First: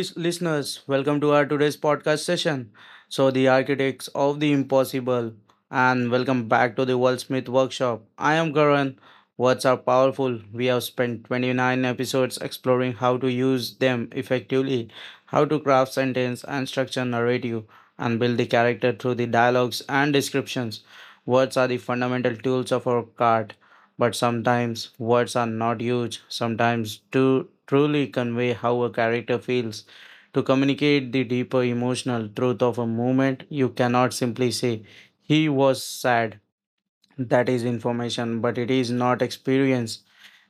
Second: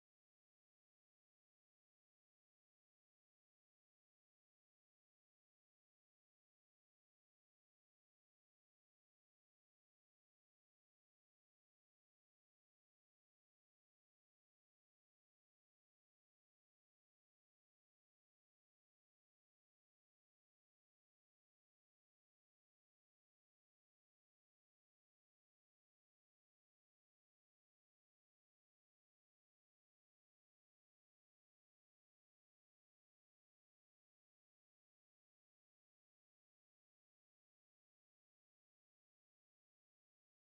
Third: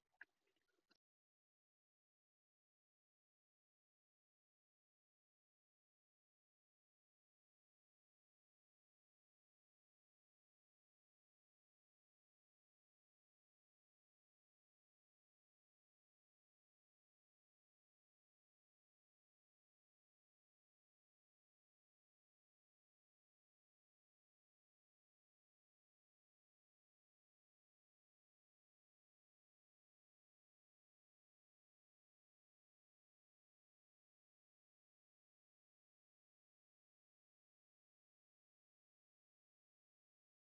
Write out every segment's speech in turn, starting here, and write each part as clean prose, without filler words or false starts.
listeners. Welcome to our today's podcast session. So, the architects of the impossible, and welcome back to the Wordsmith Workshop. I am Karan. Words are powerful. We have spent 29 episodes exploring how to use them effectively, how to craft sentence and structure narrative, and build the character through the dialogues and descriptions. Words are the fundamental tools of our art, but sometimes words are not used, sometimes to truly convey how a character feels. To communicate the deeper emotional truth of a moment, you cannot simply say, he was sad. That is information, but it is not experience.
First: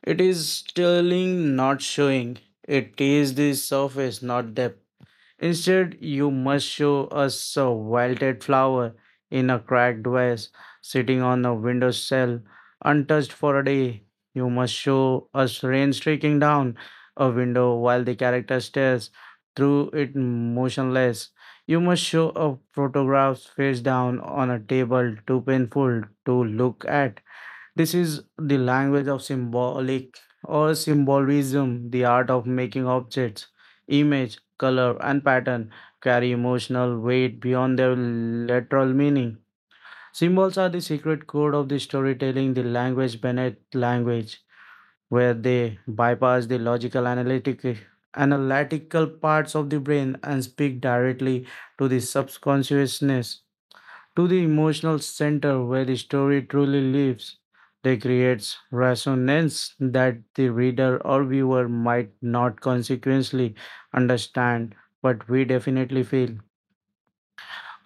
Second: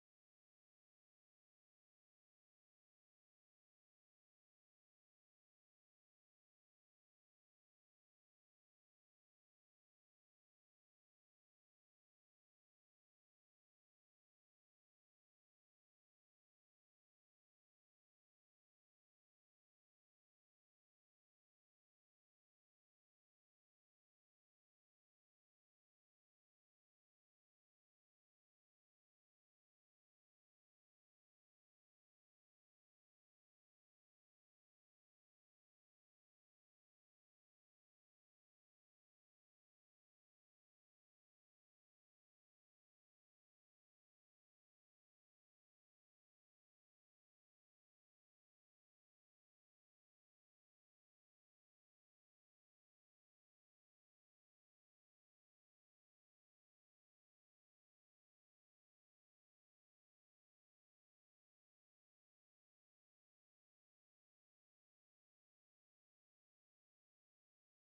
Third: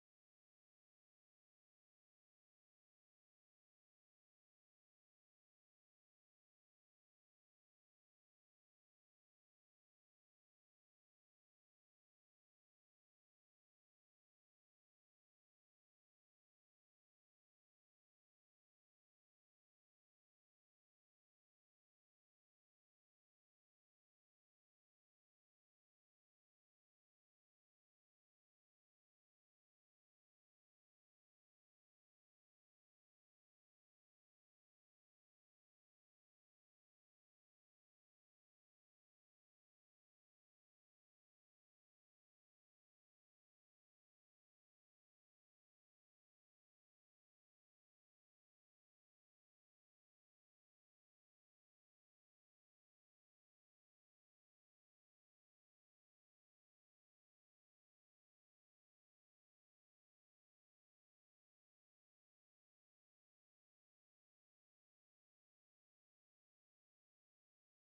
It is telling, not showing. It is the surface, not depth. Instead, you must show us a wilted flower in a cracked vase sitting on a windowsill, untouched for a day. You must show us rain streaking down a window while the character stares through it motionless. You must show a photograph face down on a table too painful to look at. This is the language of symbolic or symbolism, the art of making objects, image, color, and pattern carry emotional weight beyond their literal meaning. Symbols are the secret code of the storytelling, the language beneath language, where they bypass the logical analytic analytical parts of the brain and speak directly to the subconsciousness, to the emotional center where the story truly lives. They creates resonance that the reader or viewer might not consequently understand, but we definitely feel.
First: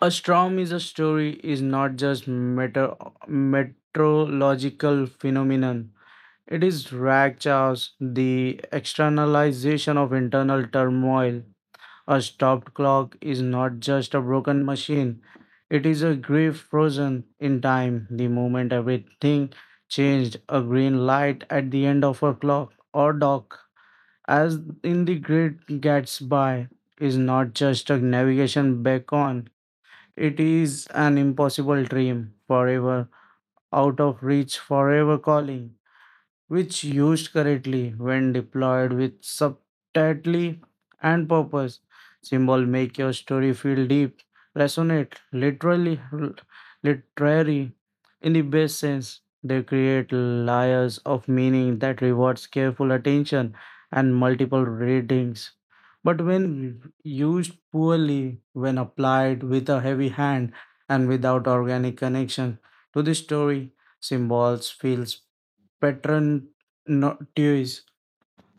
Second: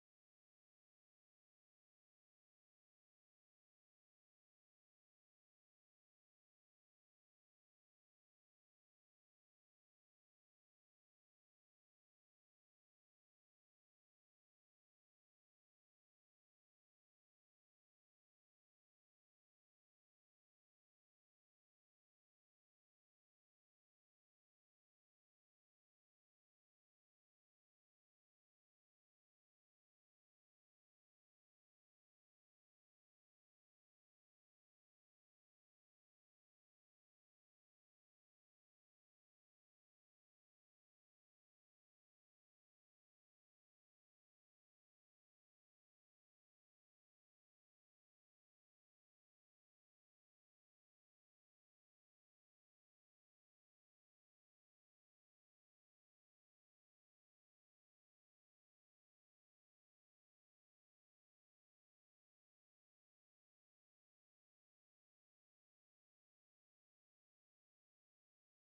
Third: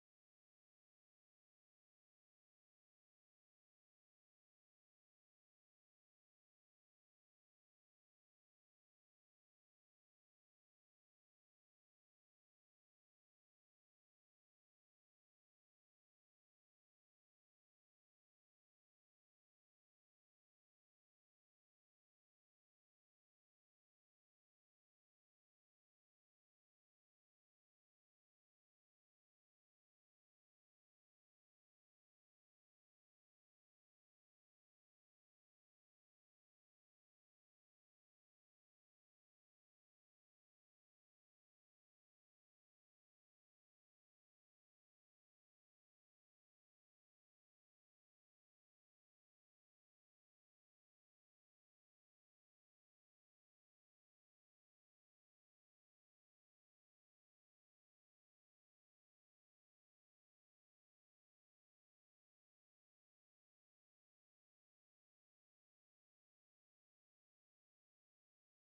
A storm is a story is not just meteorological phenomenon. It is rag chaos, the externalization of internal turmoil. A stopped clock is not just a broken machine, it is a grief frozen in time. The moment everything changed, a green light at the end of a clock or dock, as in the Great Gatsby, is not just a navigation beacon, it is an impossible dream, forever out of reach, forever calling, which used correctly when deployed with subtlety and purpose. Symbol make your story feel deep, resonate, literary, in the best sense. They create layers of meaning that rewards careful attention and multiple readings. But when used poorly, when applied with a heavy hand and without organic connection to the story, symbols feels pattern notice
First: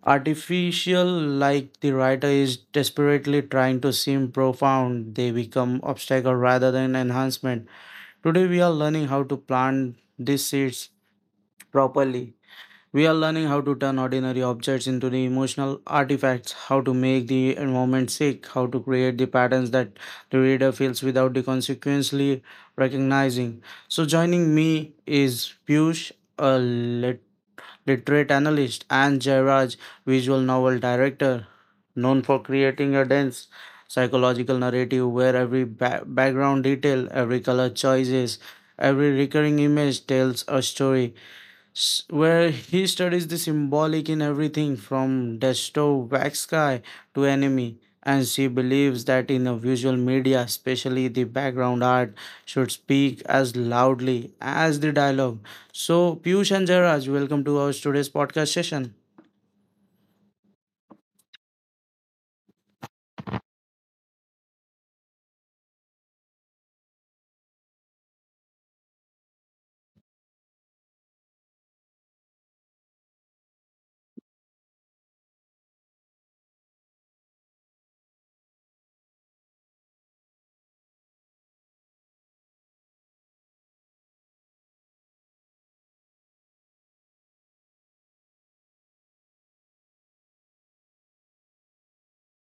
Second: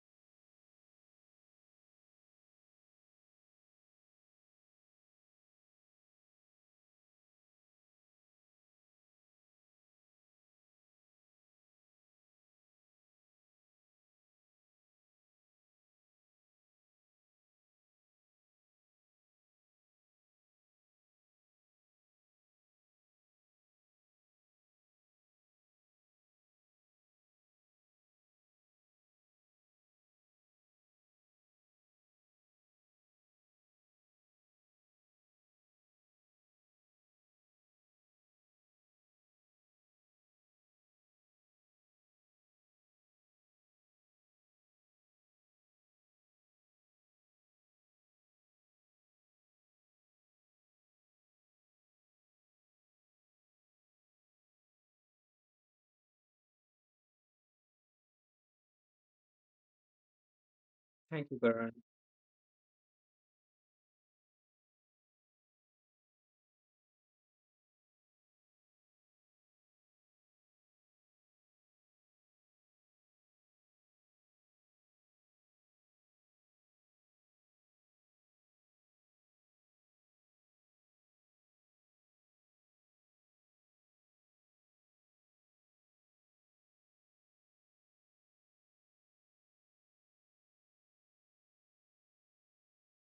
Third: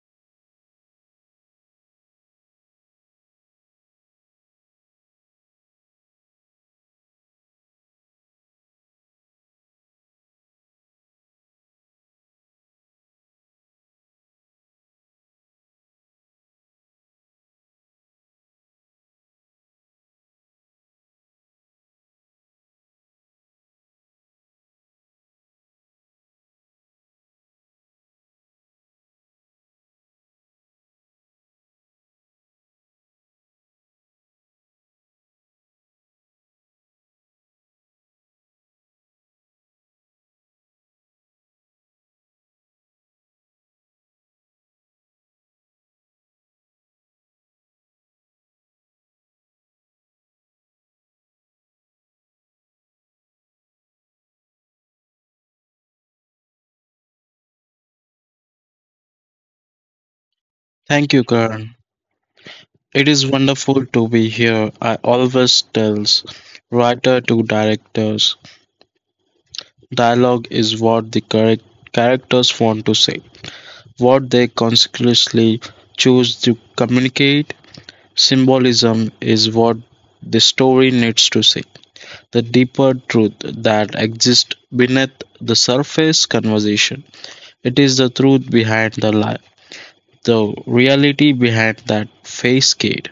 artificial, like the writer is desperately trying to seem profound, they become obstacle rather than enhancement. Today we are learning how to plant these seeds properly. We are learning how to turn ordinary objects into the emotional artifacts, how to make the environment sick, how to create the patterns that the reader feels without the consequently recognizing. So joining me is Piyush, a literate analyst, and Jairaj, visual novel director, known for creating a dense psychological narrative where every background detail, every color choices, every recurring image tells a story, where he studies the symbolic in everything from desktop wax sky to anime, and she believes that in a visual media especially the background art should speak as loudly as the dialogue. So Piyush and Jarraj, welcome to our today's podcast session. Thank you, Thank you, Karan. Karan. It is wonderful to be here. I always tells writer to directors, dialogue is what the correct characters want to say, what they consciously choose to communicate. Symbolism is what the story needs to say, the deeper truth that exists beneath the surface conversation. It is the truth behind the lie, the reality behind that facade.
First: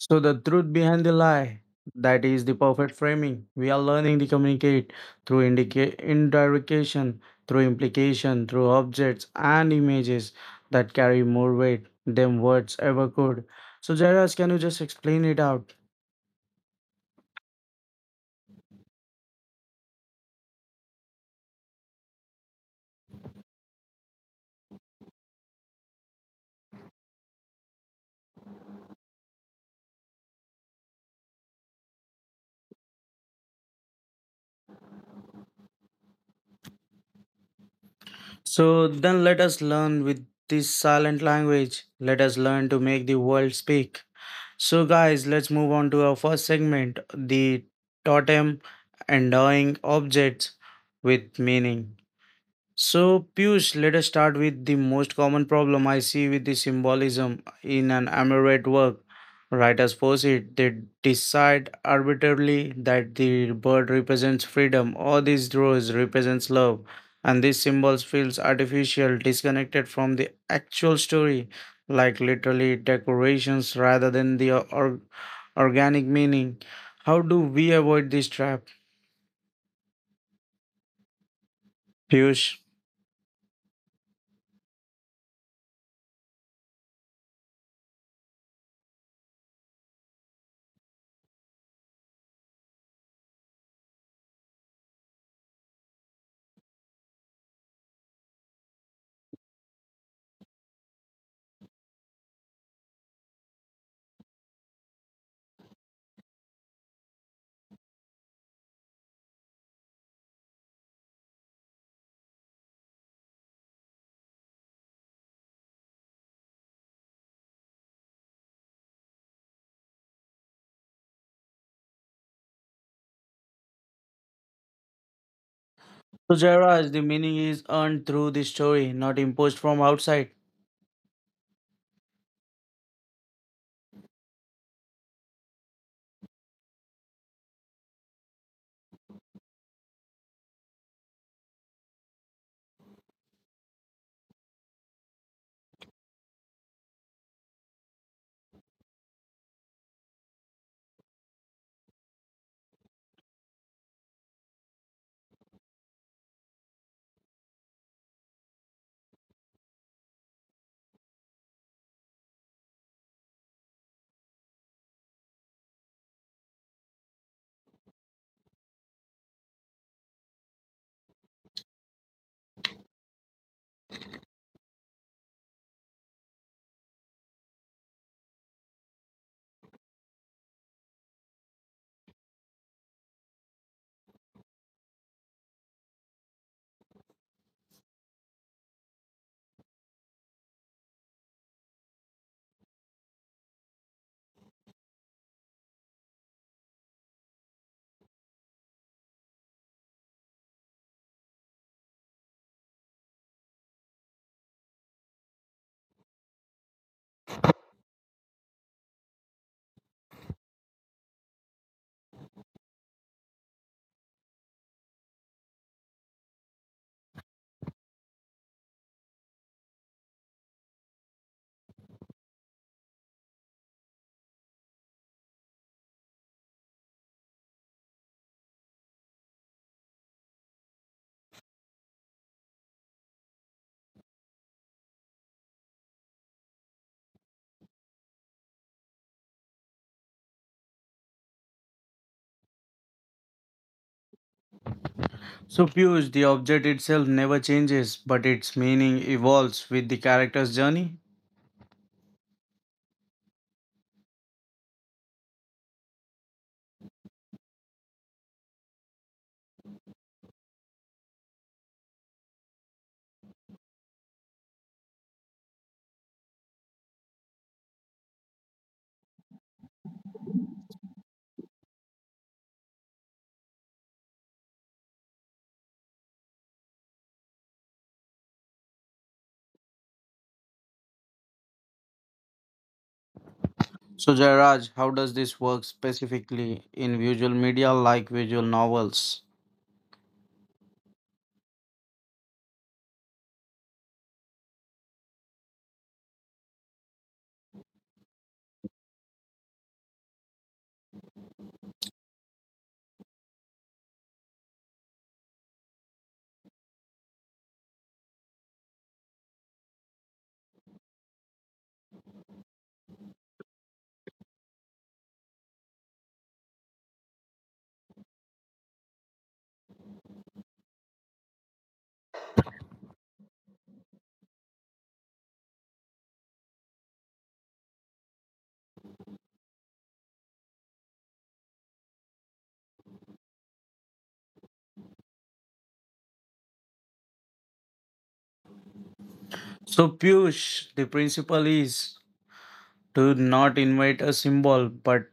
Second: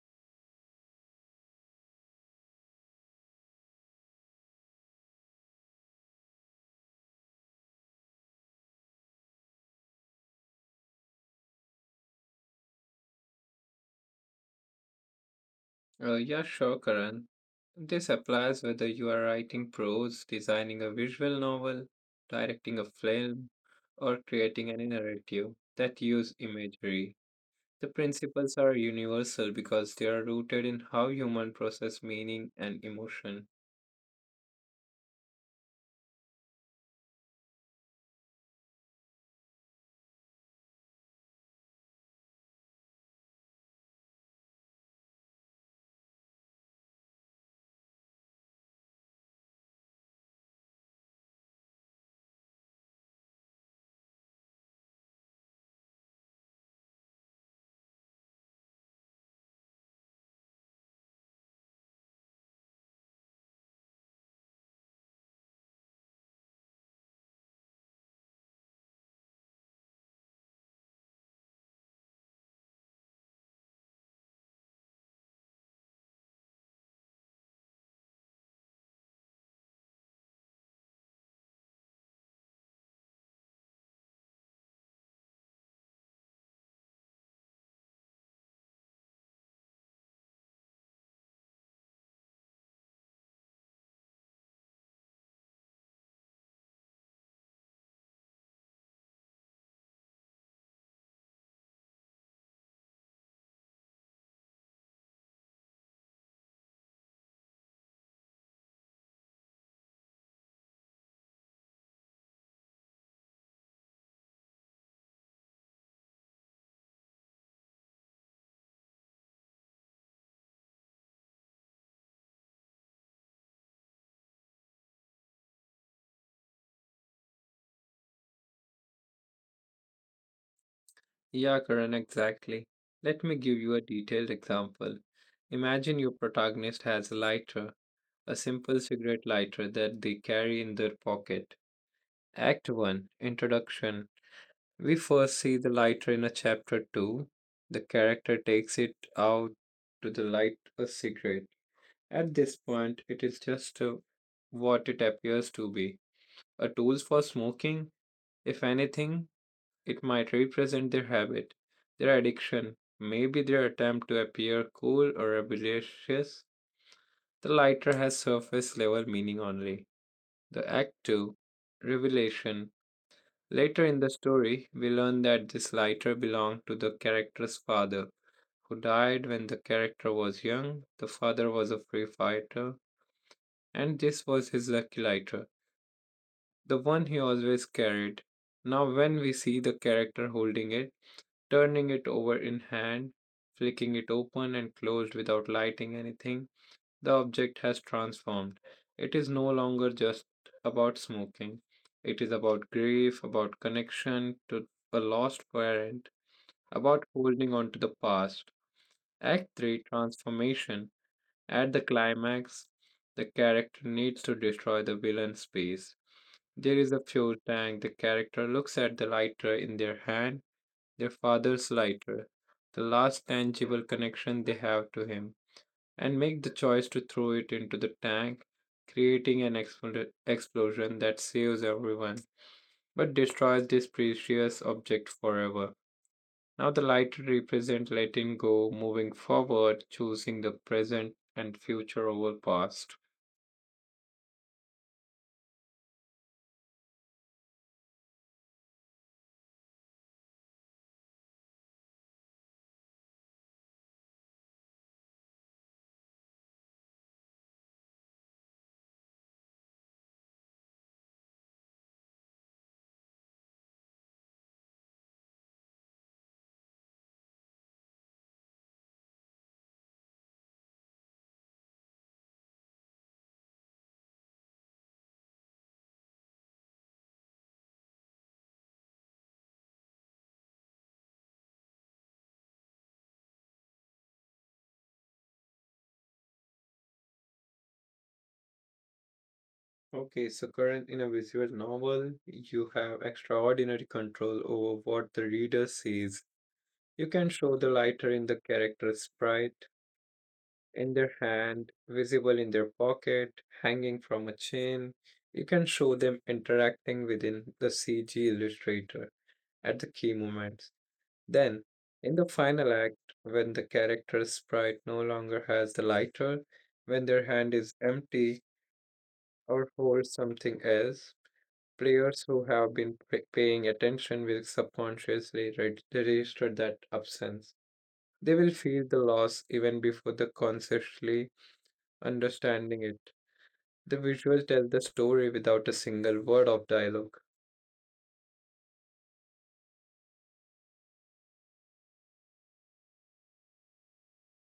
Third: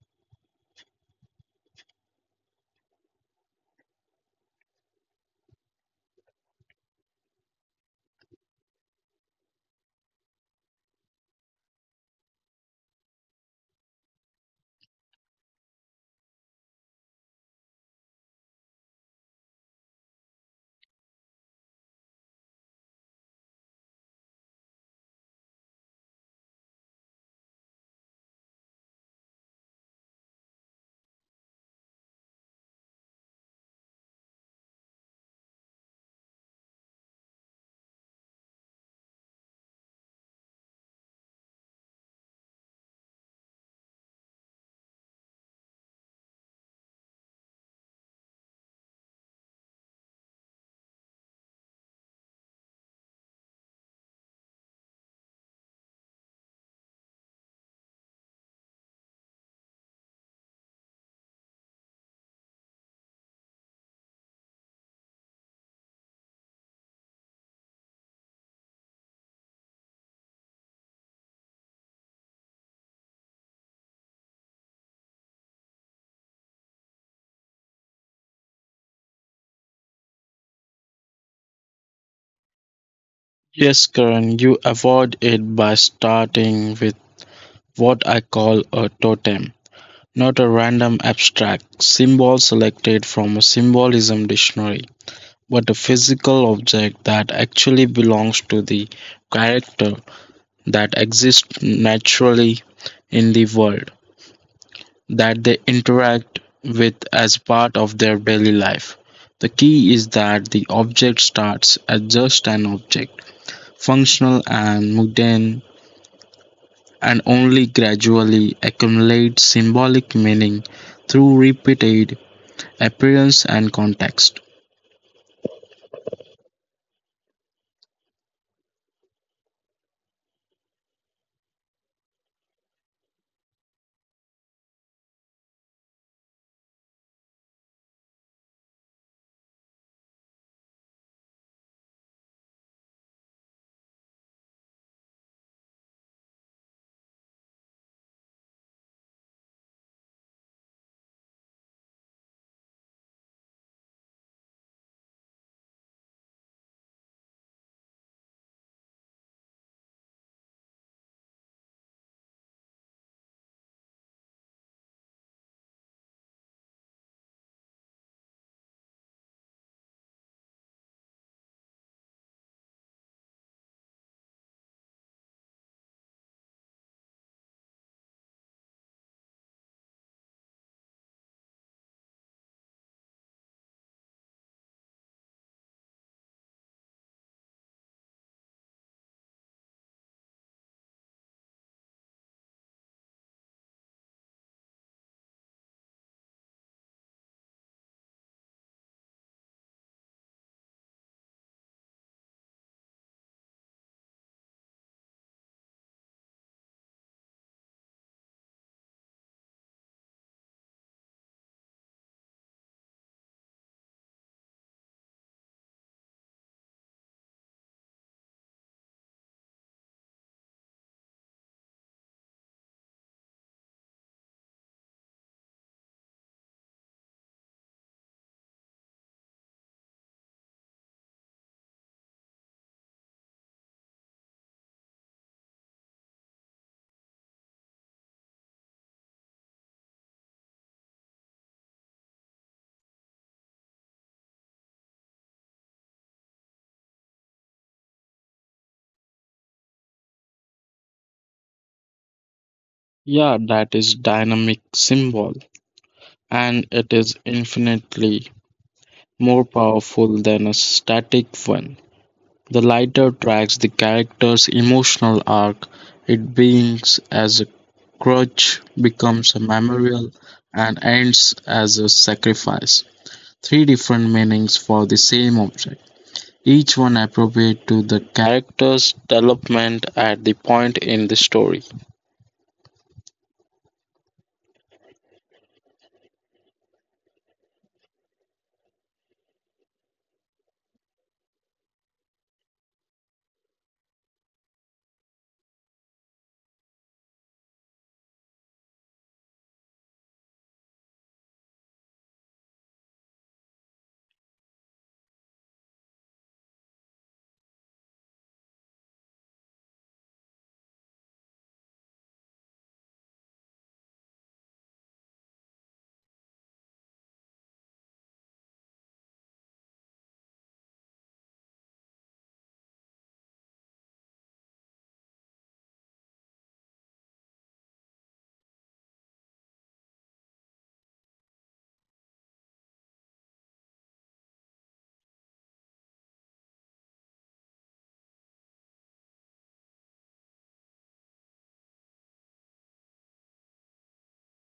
So the truth behind the lie. That is the perfect framing. We are learning to communicate through indirection, through implication, through objects and images that carry more weight than words ever could. So Jairus, can you just explain it out? Yeah, sure, Karan. This applies whether you are writing prose, designing a visual novel, directing a film, or creating any narrative that use imagery. The principles are universal because they are rooted in how human process meaning and emotion. So then let us learn with this silent language. Let us learn to make the world speak. So guys, let's move on to our first segment, the totem, endowing objects with meaning. So, Piyush, let us start with the most common problem I see with the symbolism in an Emirate work. Writers force it, they decide arbitrarily that the bird represents freedom or this rose represents love, and these symbols feels artificial, disconnected from the actual story, like literally decorations rather than the organic meaning. How do we avoid this trap, Piyush? Yes, Karan, you avoid it by starting with what I call a totem, not a random abstract symbol selected from a symbolism dictionary, but a physical object that actually belongs to the character that exists naturally in the world, that they interact with as part of their daily life. The key is that the object starts as just an object, functional and mundane, and only gradually accumulates symbolic meaning through repeated appearance and context. So Jairaj, the meaning is earned through the story, not imposed from outside. Yeah, Karan, exactly. Let me give you a detailed example. Imagine your protagonist has a lighter, a simple cigarette lighter that they carry in their pocket. Act 1 Introduction. We first see the lighter in a chapter 2. The character takes it out to the light a cigarette. At this point, it is just what it appears to be, a tool for smoking. If anything, it might represent their habit, their addiction, maybe their attempt to appear cool or rebellious. The lighter has surface level meaning only. The Act 2 Revelation. Later in the story, we learn that this lighter belonged to the character's father, who died when the character was young. The father was a free fighter, and this was his lucky lighter, the one he always carried. Now, when we see the character holding it, turning it over in hand, flicking it open and closed without lighting anything, the object has transformed. It is no longer just about smoking. It is about grief, about connection to a lost parent, about holding on to the past. Act 3 Transformation. At the climax, the character needs to destroy the villain's base. There is a fuel tank. The character looks at the lighter in their hand, their father's lighter, the last tangible connection they have to him, and make the choice to throw it into the tank, creating an explosion that saves everyone but destroys this precious object forever. Now, the lighter represents letting go, moving forward, choosing the present and future over past. So Piyush, the object itself never changes, but its meaning evolves with the character's journey. Yeah, that is dynamic symbol, and it is infinitely more powerful than a static one. The lighter tracks the character's emotional arc. It beings as a crutch, becomes a memorial, and ends as a sacrifice. Three different meanings for the same object. Each one appropriate to the character's development at the point in the story. So Jairaj, how does this work specifically in visual media like visual novels? Okay, so current in a visual novel, you have extraordinary control over what the reader sees. You can show the lighter in the character's sprite in their hand, visible in their pocket, hanging from a chain. You can show them interacting within the CG illustrator at the key moments. Then, in the final act, when the character's sprite no longer has the lighter, when their hand is empty or holds something else, players who have been paying attention will subconsciously register that absence. They will feel the loss even before the consciously understanding it. The visuals tell the story without a single word of dialogue. So Piyush, the principle is to not invent a symbol, but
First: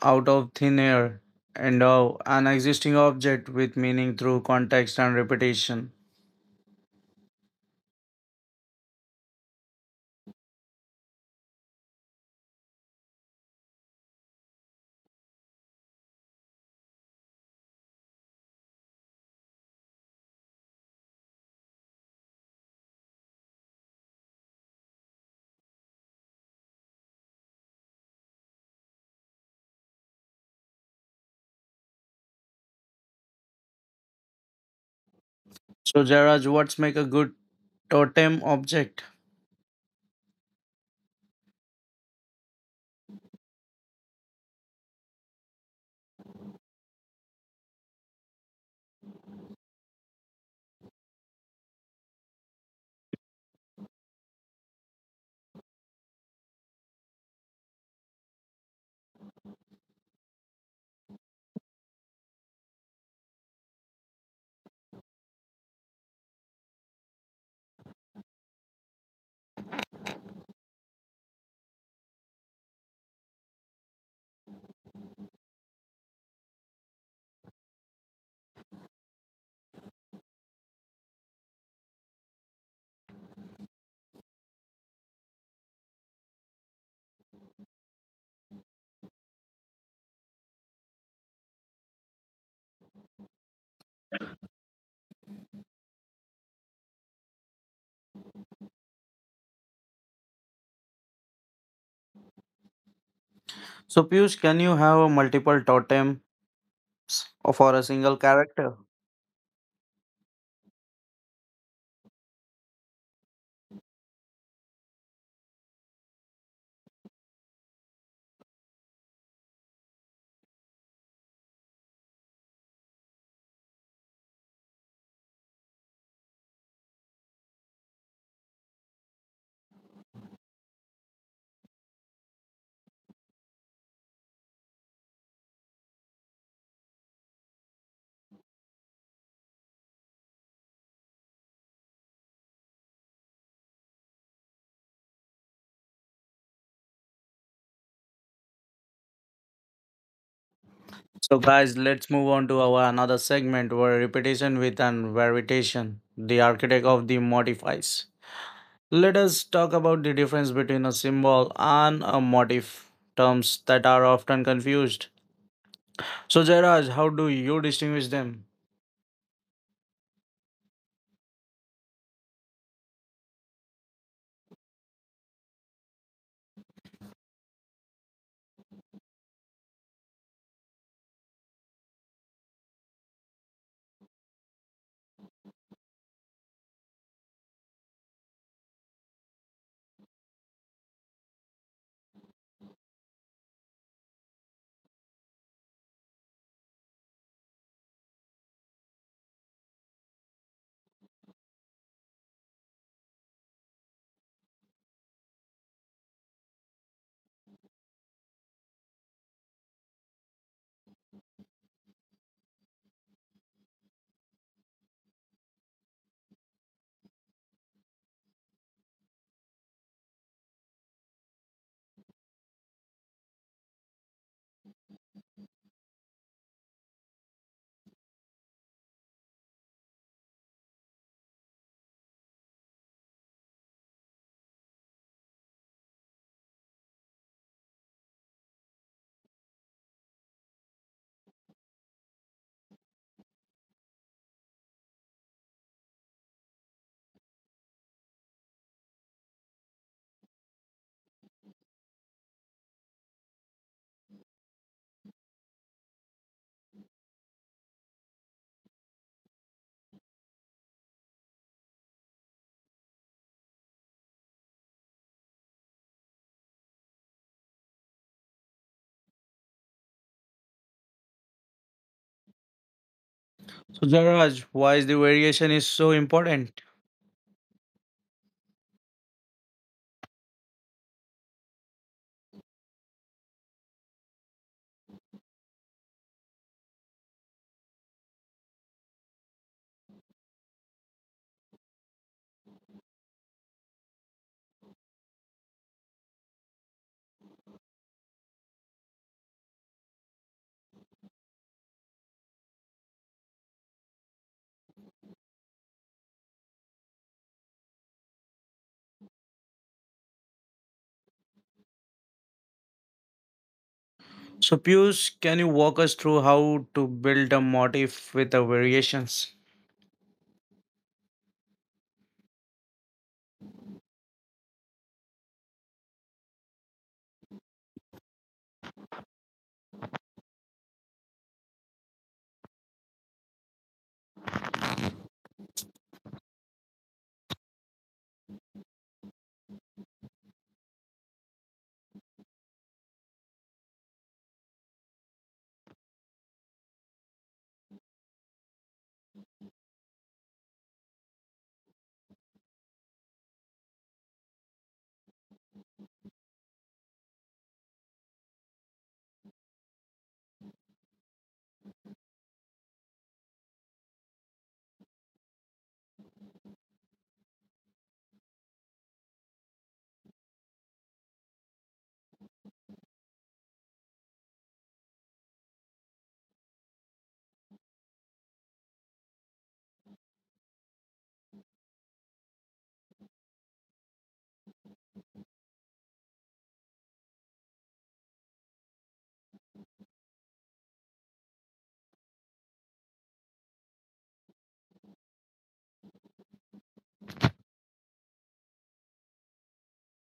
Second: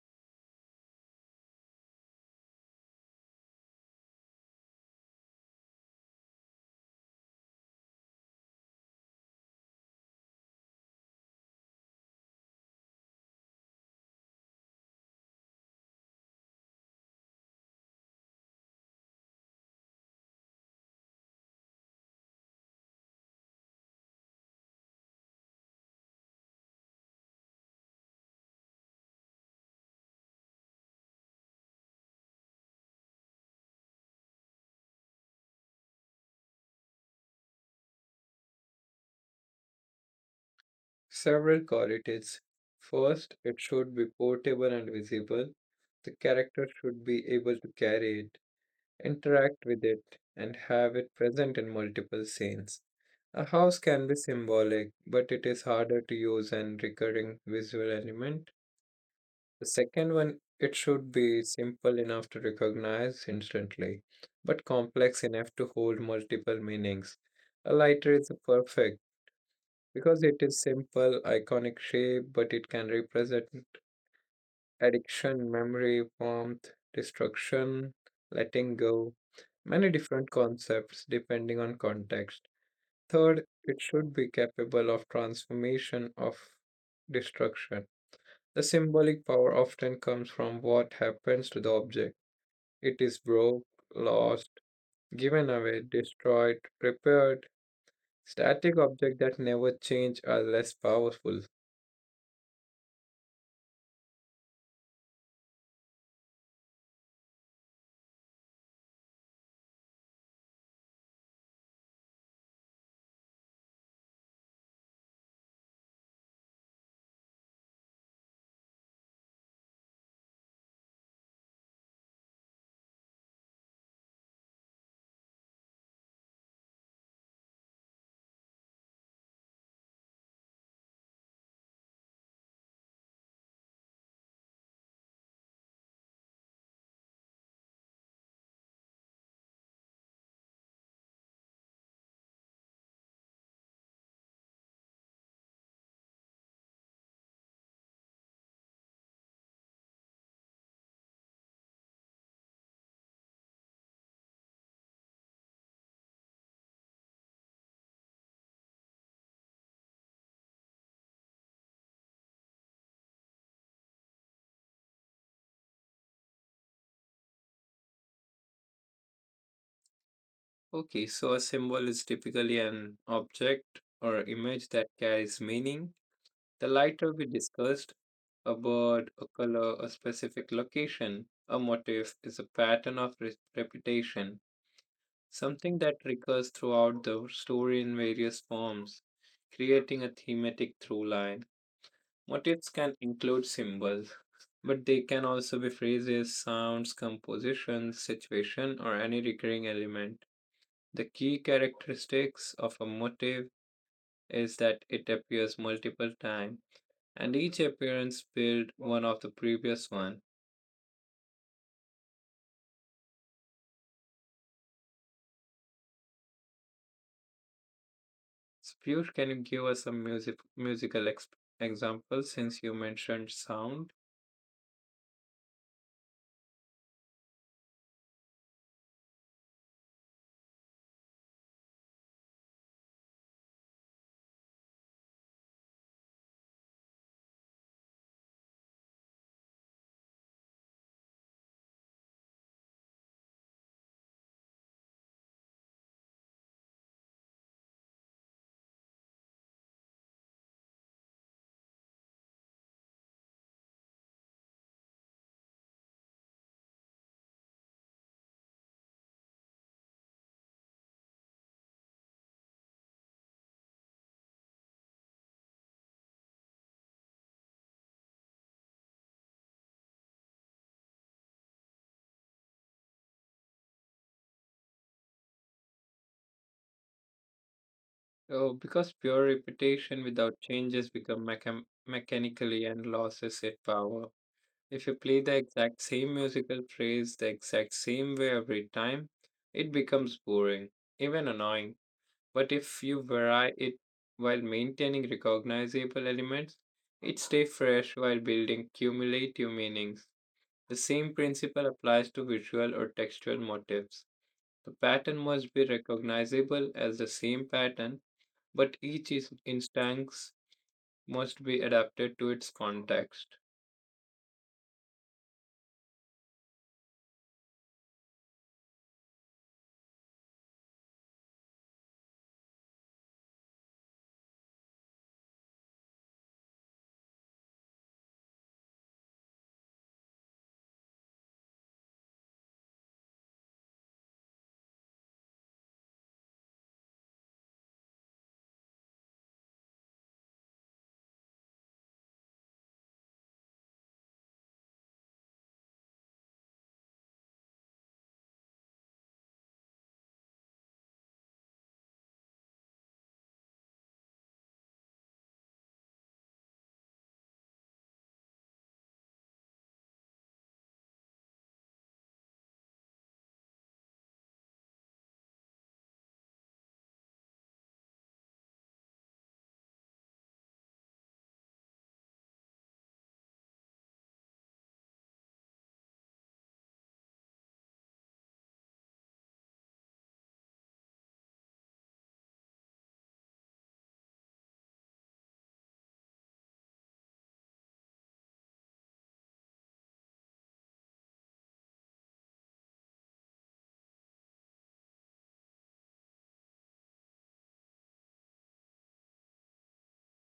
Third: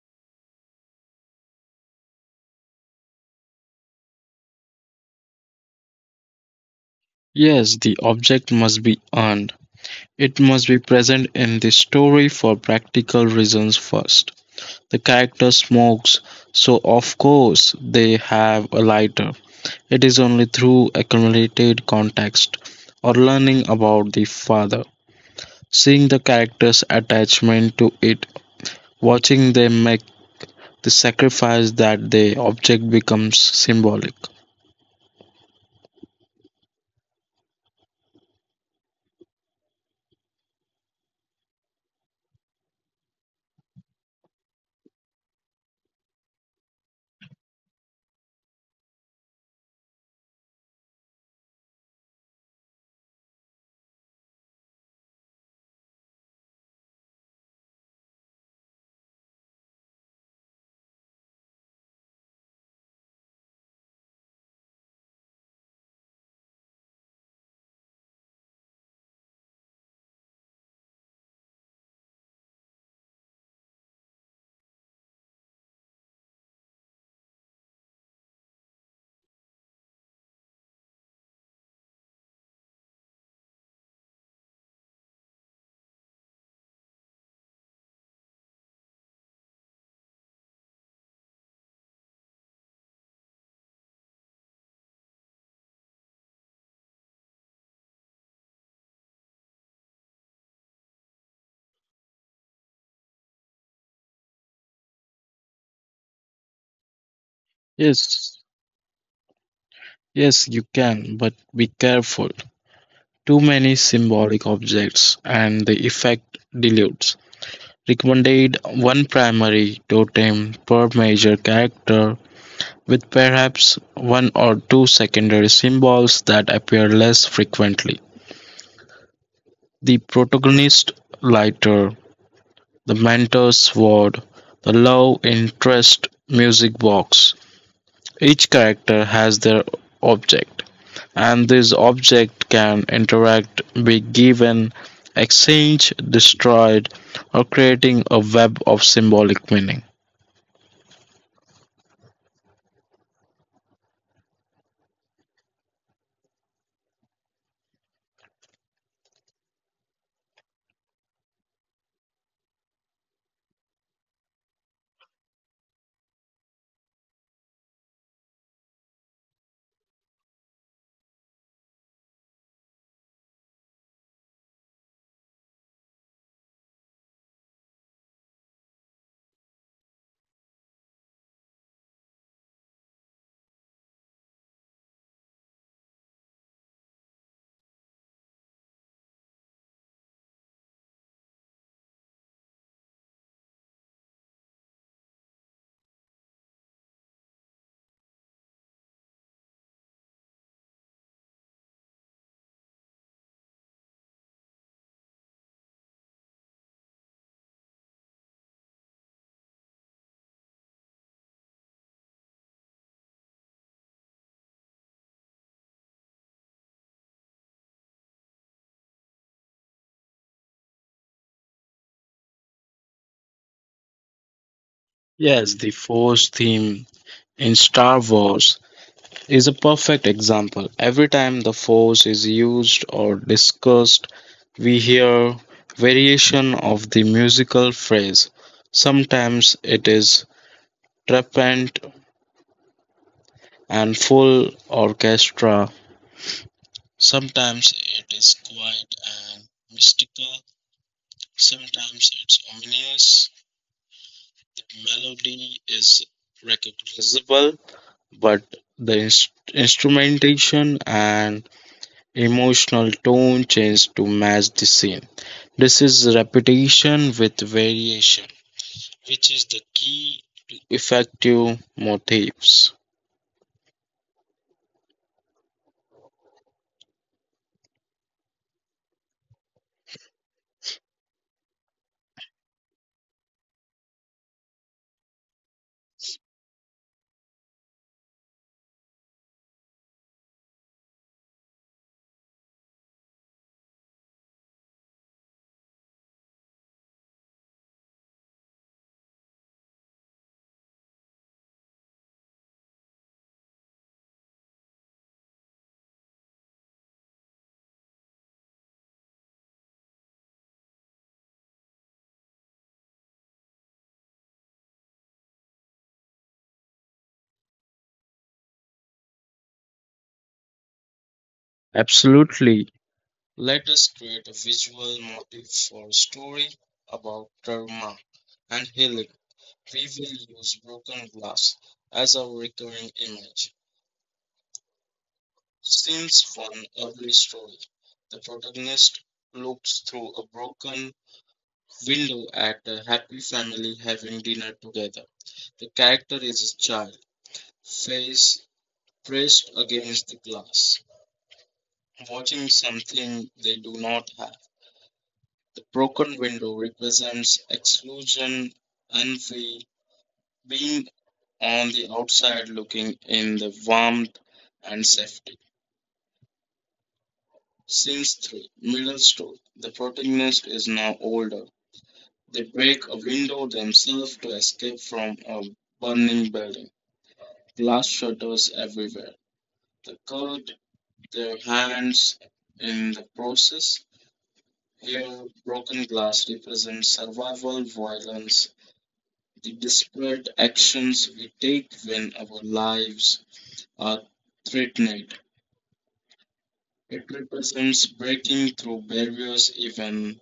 out of thin air, endow an existing object with meaning through context and repetition. Yes, the object must be earned. It must be present in the story for practical reasons first. The character smokes, so of course they have a lighter. It is only through accumulated context, or learning about the father, seeing the character's attachment to it, watching them make the sacrifice, that the object becomes symbolic. So Jairaj, what's make a good totem object. Several qualities. First, it should be portable and visible. The character should be able to carry it, interact with it, and have it present in multiple scenes. A house can be symbolic, but it is harder to use an recurring visual element. The second one, it should be simple enough to recognize instantly, but complex enough to hold multiple meanings. A lighter is perfect because it is simple, iconic shape, but it can represent addiction, memory, warmth, destruction, letting go, many different concepts depending on context. Third, it should be capable of transformation of destruction. The symbolic power often comes from what happens to the object. It is broke, lost, given away, destroyed, repaired, static object that never change are less powerful. So Piyush, can you have multiple totems for a single Yes, character? yes, you can, but be careful. Too many symbolic objects and the effect dilutes. Recommended one primary totem per major character, with perhaps one or two secondary symbols that appear less frequently. The protagonist lighter, the mentor sword, the love interest music box. Each character has their object, and this object can interact, be given, exchanged, destroyed, or creating a web of symbolic meaning. So guys, let's move on to our another segment where repetition with and variation, the architect of the modifies. Let us talk about the difference between a symbol and a motif, terms that are often confused. So Jairaj, how do you distinguish them? Okay, so a symbol is typically an object or image that carries meaning. The lighter we discussed, a bird, a color, a specific location, a motif is a pattern of reputation, something that recurs throughout the story in various forms, creating a thematic through line. Motifs can include symbols, but they can also be phrases, sounds, compositions, situation, or any recurring element. The key characteristics of a motif is that it appears multiple times, and each appearance builds one of the previous one. So, Piyush, can you give us some musical example since you mentioned sound? Yes, the Force theme in Star Wars is a perfect example. Every time the Force is used or discussed, we hear variation of the musical phrase. Sometimes it is triumphant and full orchestra, sometimes it is quiet and mystical, sometimes it's ominous. The melody is recognizable, but the instrumentation and emotional tone change to match the scene. This is repetition with variation, which is the key to effective motifs. So Jairaj, why is the variation is so important? Oh, because pure repetition without changes become mechanically and loses its power. If you play the exact same musical phrase the exact same way every time, it becomes boring, even annoying. But if you vary it while maintaining recognizable elements, it stays fresh while building cumulative meanings. The same principle applies to visual or textual motifs. The pattern must be recognizable as the same pattern, but each instance must be adapted to its context. So, Pius, can you walk us through how to build a motif with the variations? Absolutely. Let us create a visual motif for a story about karma and healing. We will use broken glass as our recurring image. Scenes from every story. The protagonist looks through a broken window at a happy family having dinner together. The character is a child, face pressed against the glass, watching something they do not have. The broken window represents exclusion, envy, being on the outside looking in the warmth and safety. Scenes 3, Middle Story. The protagonist is now older. They break a window themselves to escape from a burning building. Glass shutters everywhere. They cut their hands in the process. Here, broken glass represents survival, violence, the desperate actions we take when our lives are threatened. It represents breaking through barriers even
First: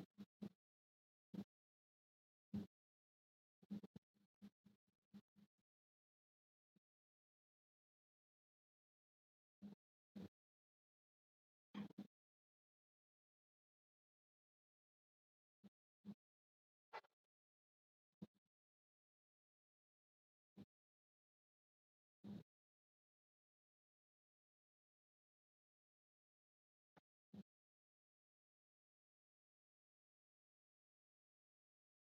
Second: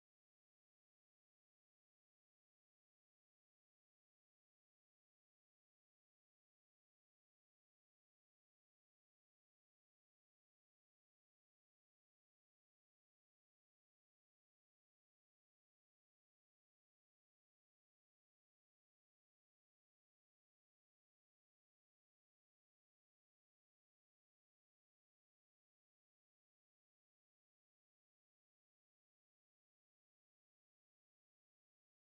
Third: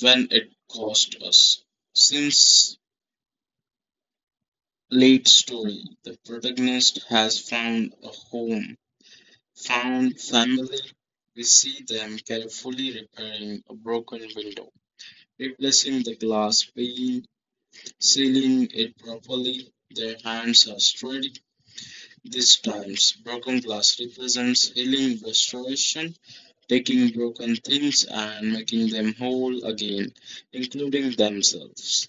when it costs us. Since late story, the protagonist has found a home, found family. We see them carefully repairing a broken window, replacing the glass pane, sealing it properly. Their hands are steady. These times, broken glass represents healing, restoration, taking broken things and making them whole again, including themselves.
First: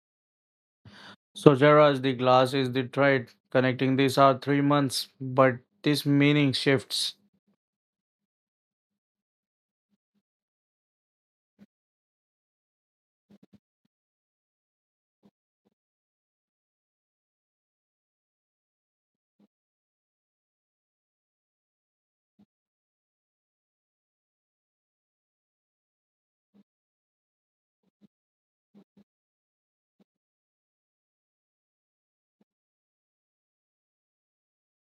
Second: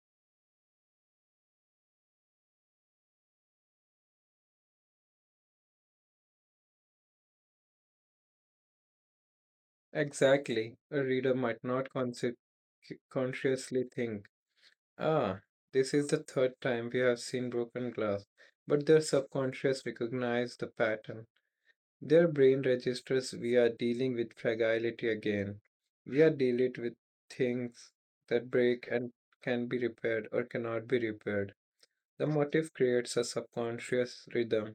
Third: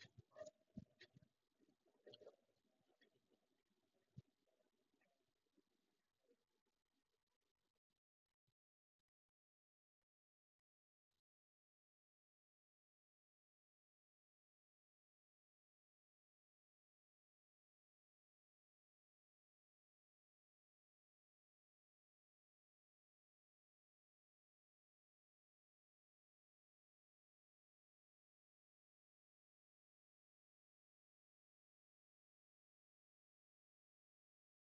So, Jairaj, the glass is the thread connecting these are 3 months, but this meaning shifts. Exactly. A reader might not consciously think, ah, this is the third time we have seen broken glass, but their subconscious recognize the pattern. Their brain registers we are dealing with fragility again. We are dealing with things that break and can be repaired or cannot be repaired. The motif creates a subconscious rhythm,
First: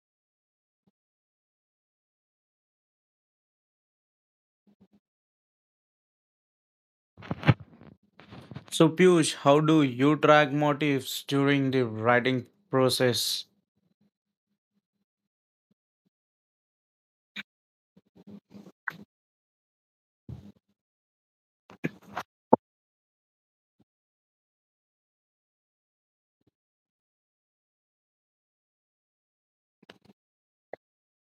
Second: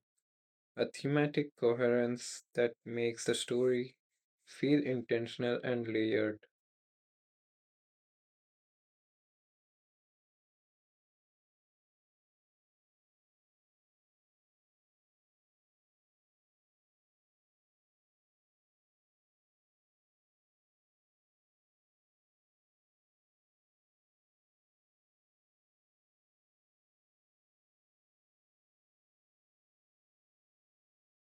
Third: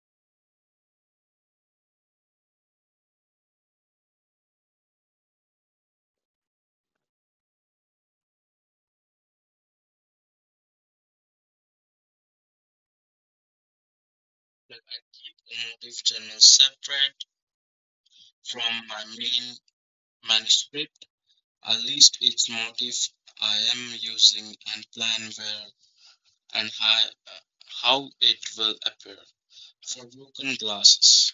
a thematic coherence that makes the story feel intentional and layered. So, Piyush, how do you track motifs during the writing process? But I keep the motive journal separate from my main manuscript. At least its motive I am using, and plan where and how it will appear. For broken glasses,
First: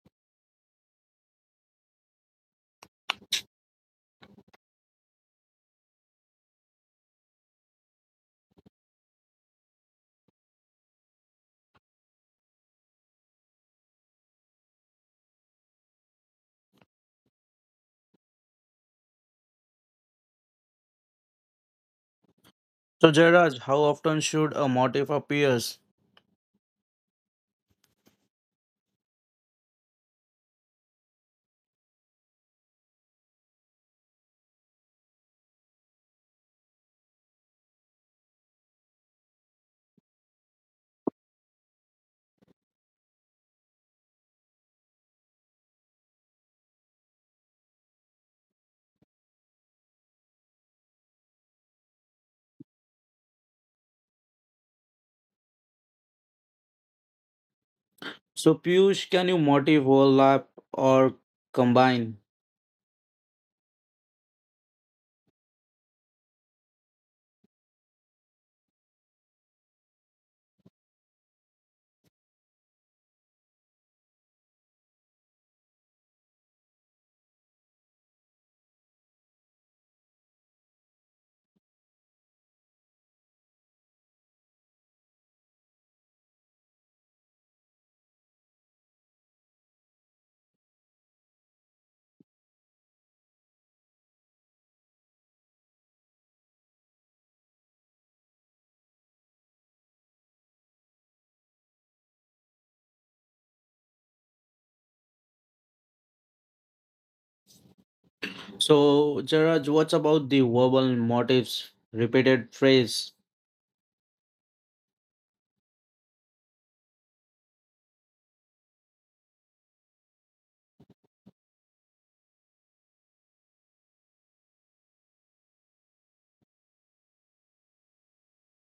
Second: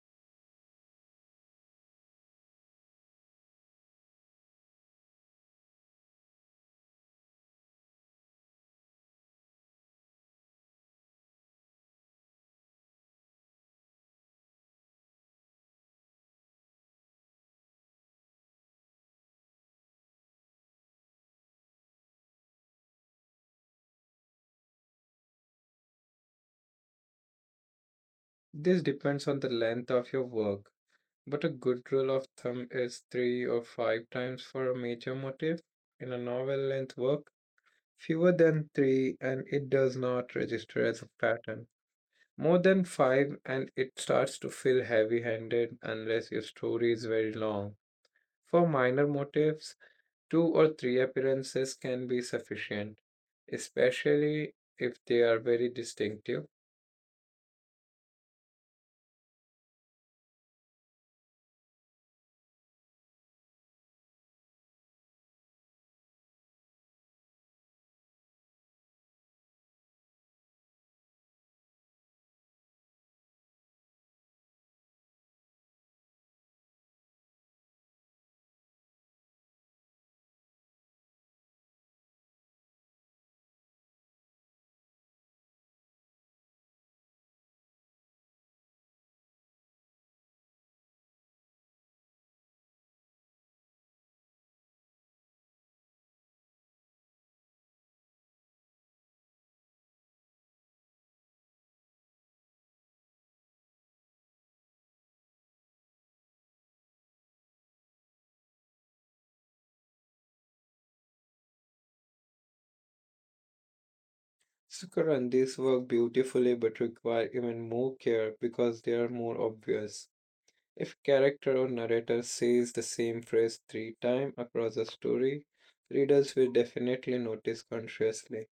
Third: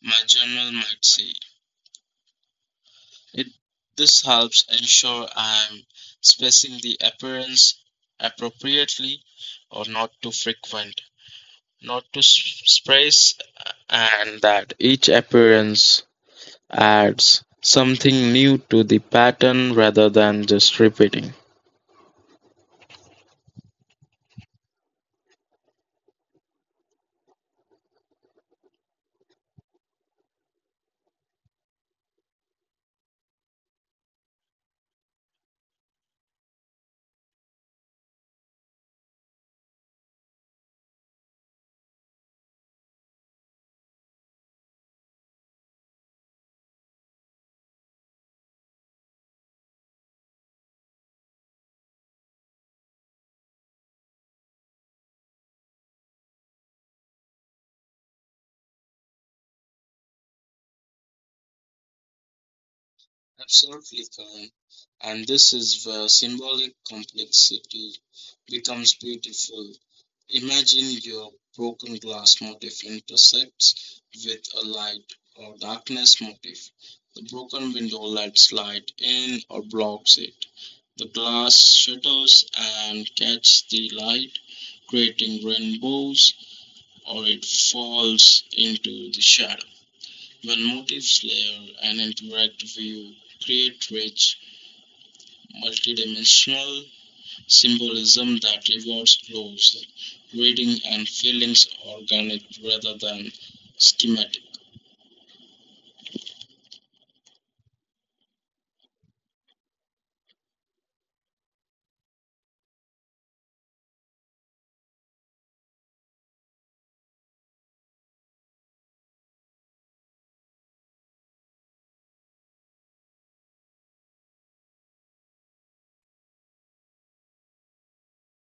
my journal might say it. This helps ensure I'm spacing the appearance appropriately, or not too frequent, not too sparse, and that each appearance adds something new to the pattern rather than just repeating. So, Jairaj, how often should a motif appears? This depends on the length of your work, but a good rule of thumb is three or five times for a major motif. In a novel length work, fewer than three and it does not register as a pattern. More than five and it starts to feel heavy handed unless your story is very long. For minor motifs, two or three appearances can be sufficient, especially if they are very distinctive. So, Piyush, can you motif overlap or combine? Absolutely, Karan. And this is where symbolic complexity becomes beautiful. Imagine your broken glass motif intersects with a light or darkness motif. The broken window lets light in or blocks it. The glass shatters and catches the light, creating rainbows, or it falls into the shadow. One motif's layer and interactive view create rich, multidimensional symbolism that rewards close reading and feelings organic rather than schematic. So, Jairaj, what's about the verbal motifs, repeated phrase? Sukaran, these work beautifully but require even more care because they are more obvious. If character or narrator says the same phrase three times across a story, readers will definitely notice consciously.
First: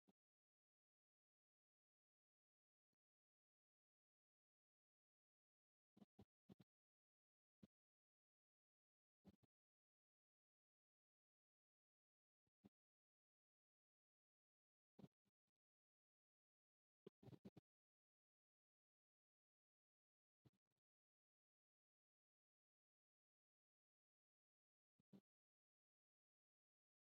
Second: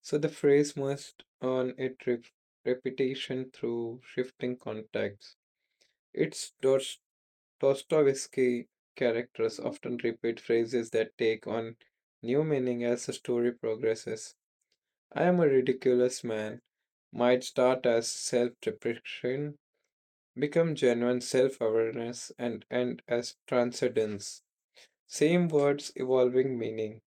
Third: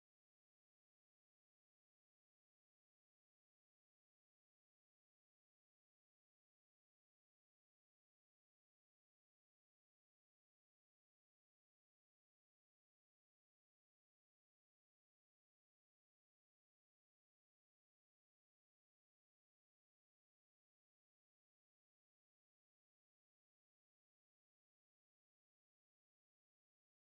So the phrase must earn its repetition through shifting contexts. Its Dostoevsky characters often repeat phrases that take on new meaning as the story progresses. I am a ridiculous man might start as self deprecation, become genuine self awareness, and end as transcendence. Same words evolving meaning.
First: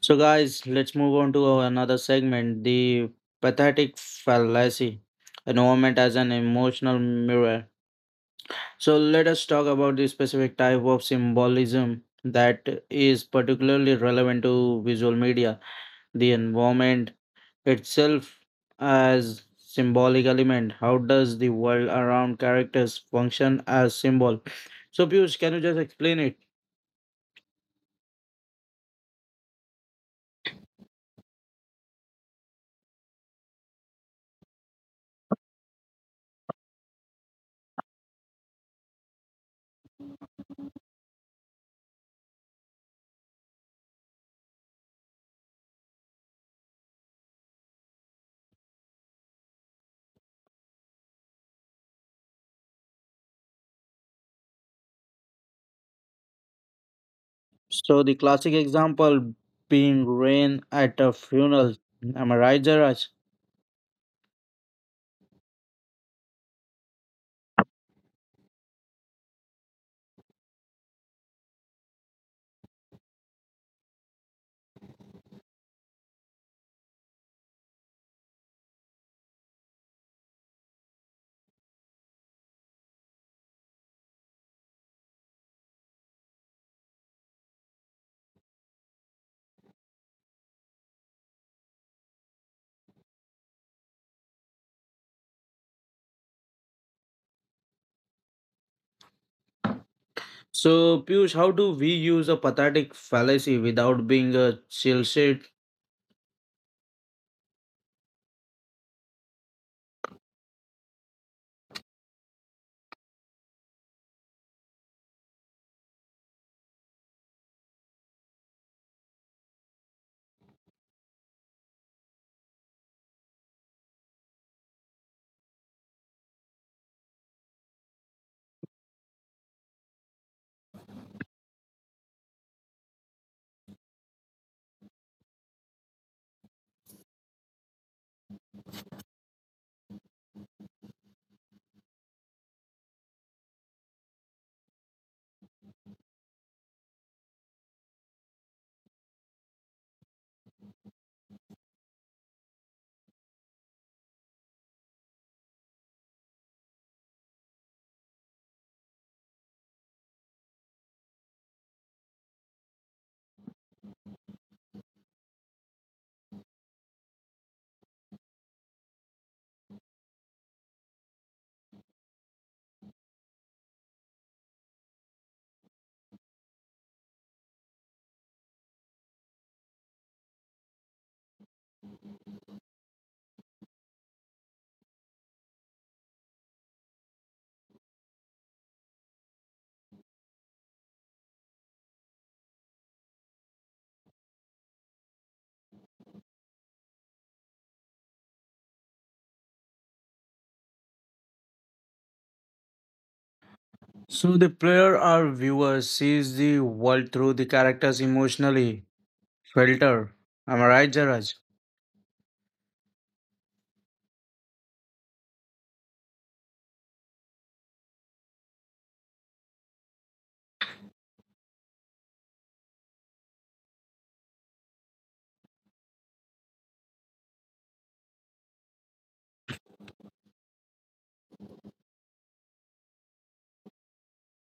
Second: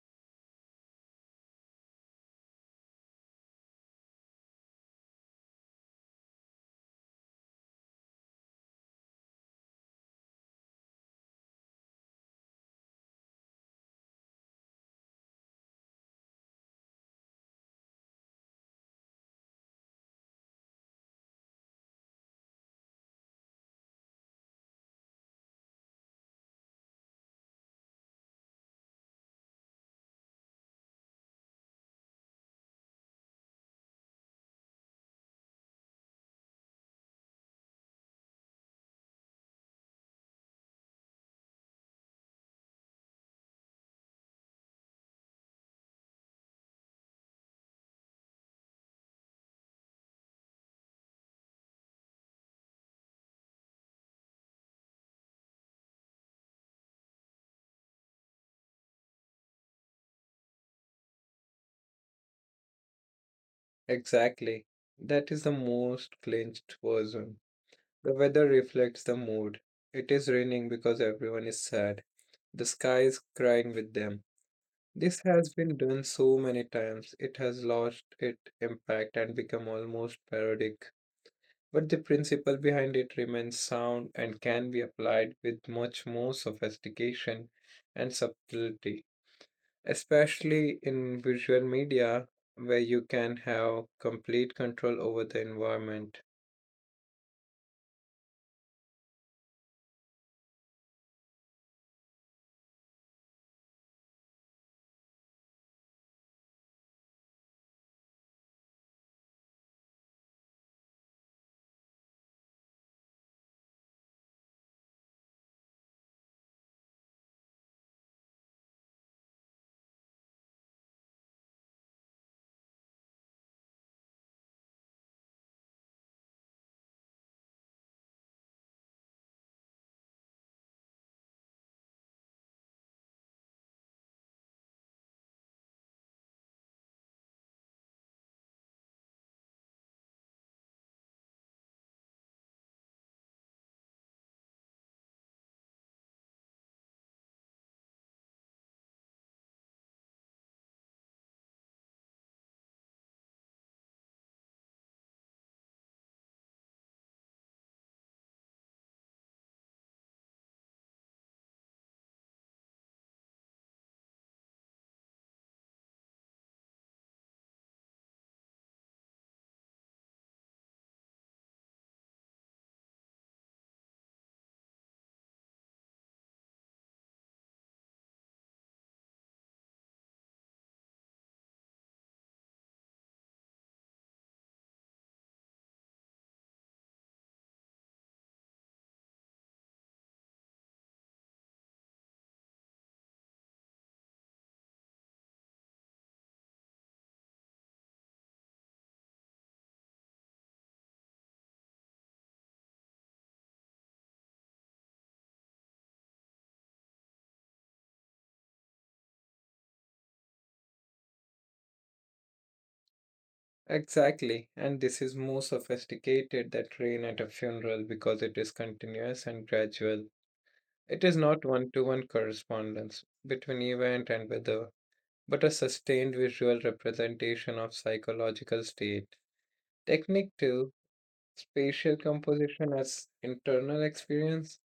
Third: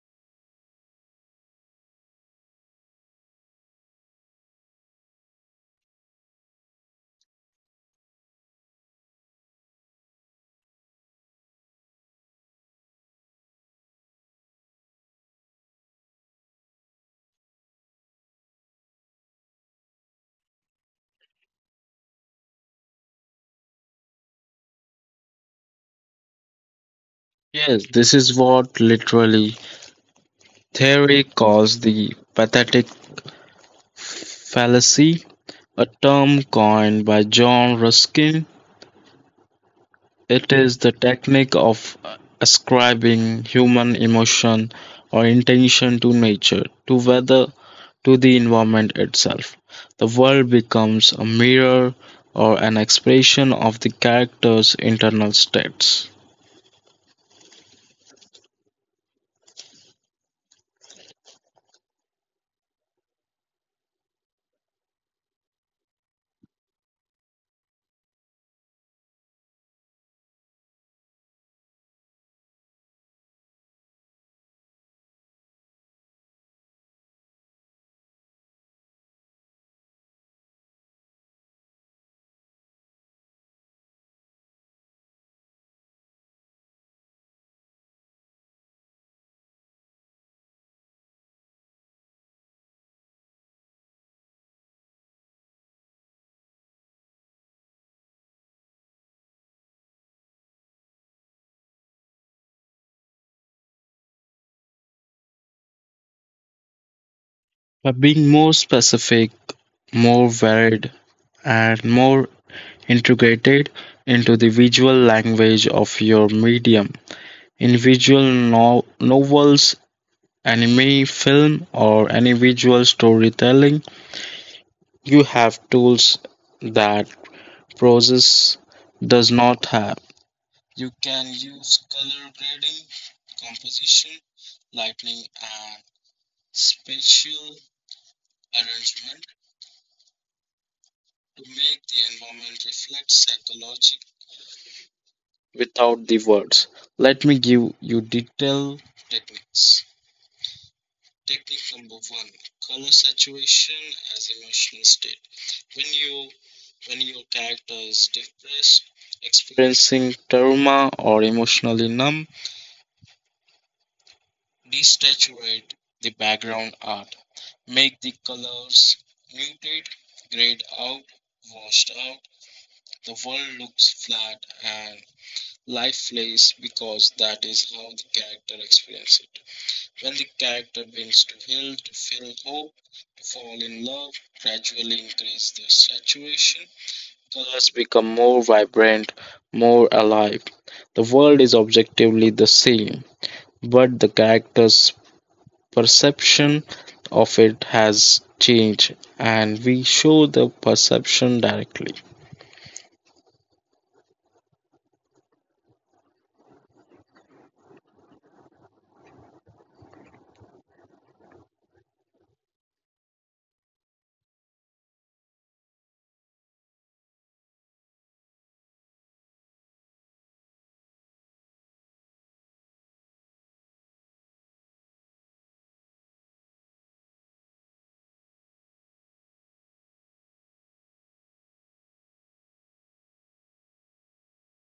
So, guys, let's move on to our another segment, the pathetic fallacy, environment as an emotional mirror. So, let us talk about the specific type of symbolism that is particularly relevant to visual media, the environment itself as symbolic element. How does the world around characters function as symbol? So Piyush, can you just explain it? Yes, this is what literally theory calls the pathetic fallacy, a term coined by John Ruskin. It is the technique of ascribing human emotion or intention to nature, to weather, to the environment itself. The world becomes a mirror or an expression of the character's internal states. So the classic example being rain at a funeral. Am I right, Jaraj? Exactly. That is the most clinched version. The weather reflects the mood. It is raining because everyone is sad. The sky is crying with them. This has been done so many times, it has lost its impact and become almost parodic, but the principle behind it remains sound and can be applied with much more sophistication and subtlety, especially in visual media where you can have complete control over the environment. So Piyush, how do we use a pathetic fallacy without being a chill shit? By being more specific, more varied, and more integrated into the visual language of your medium. In visual novels, anime, film, or any visual storytelling, you have tools that process does not have. You can use color grading, composition, lighting, and spatial arrangement to make the environment reflect psychology without the words. Let me give you detailed techniques. Technique number one, color saturation as emotional state. When you when your character is depressed, experiencing trauma, or emotionally numb, desaturate the background art, make the colors muted, grayed out, washed out. The world looks flat and lifeless because that is how the character experiences it. Well, the character builds to heal, to feel hope, to fall in love, gradually increase their saturation. Colors become more vibrant, more alive. The world is objectively the same, but the character's perception of it has changed, and we show the perception directly. So the player or viewer sees the world through the character's emotionally filter. Am I right, Jaraj? Exactly, and this is more sophisticated than rain at a funeral because it is continuous and gradual. It is not one to one correspondence between event and weather, but a sustained visual representation of psychological state. Technique 2: Spatial composition as internal experience.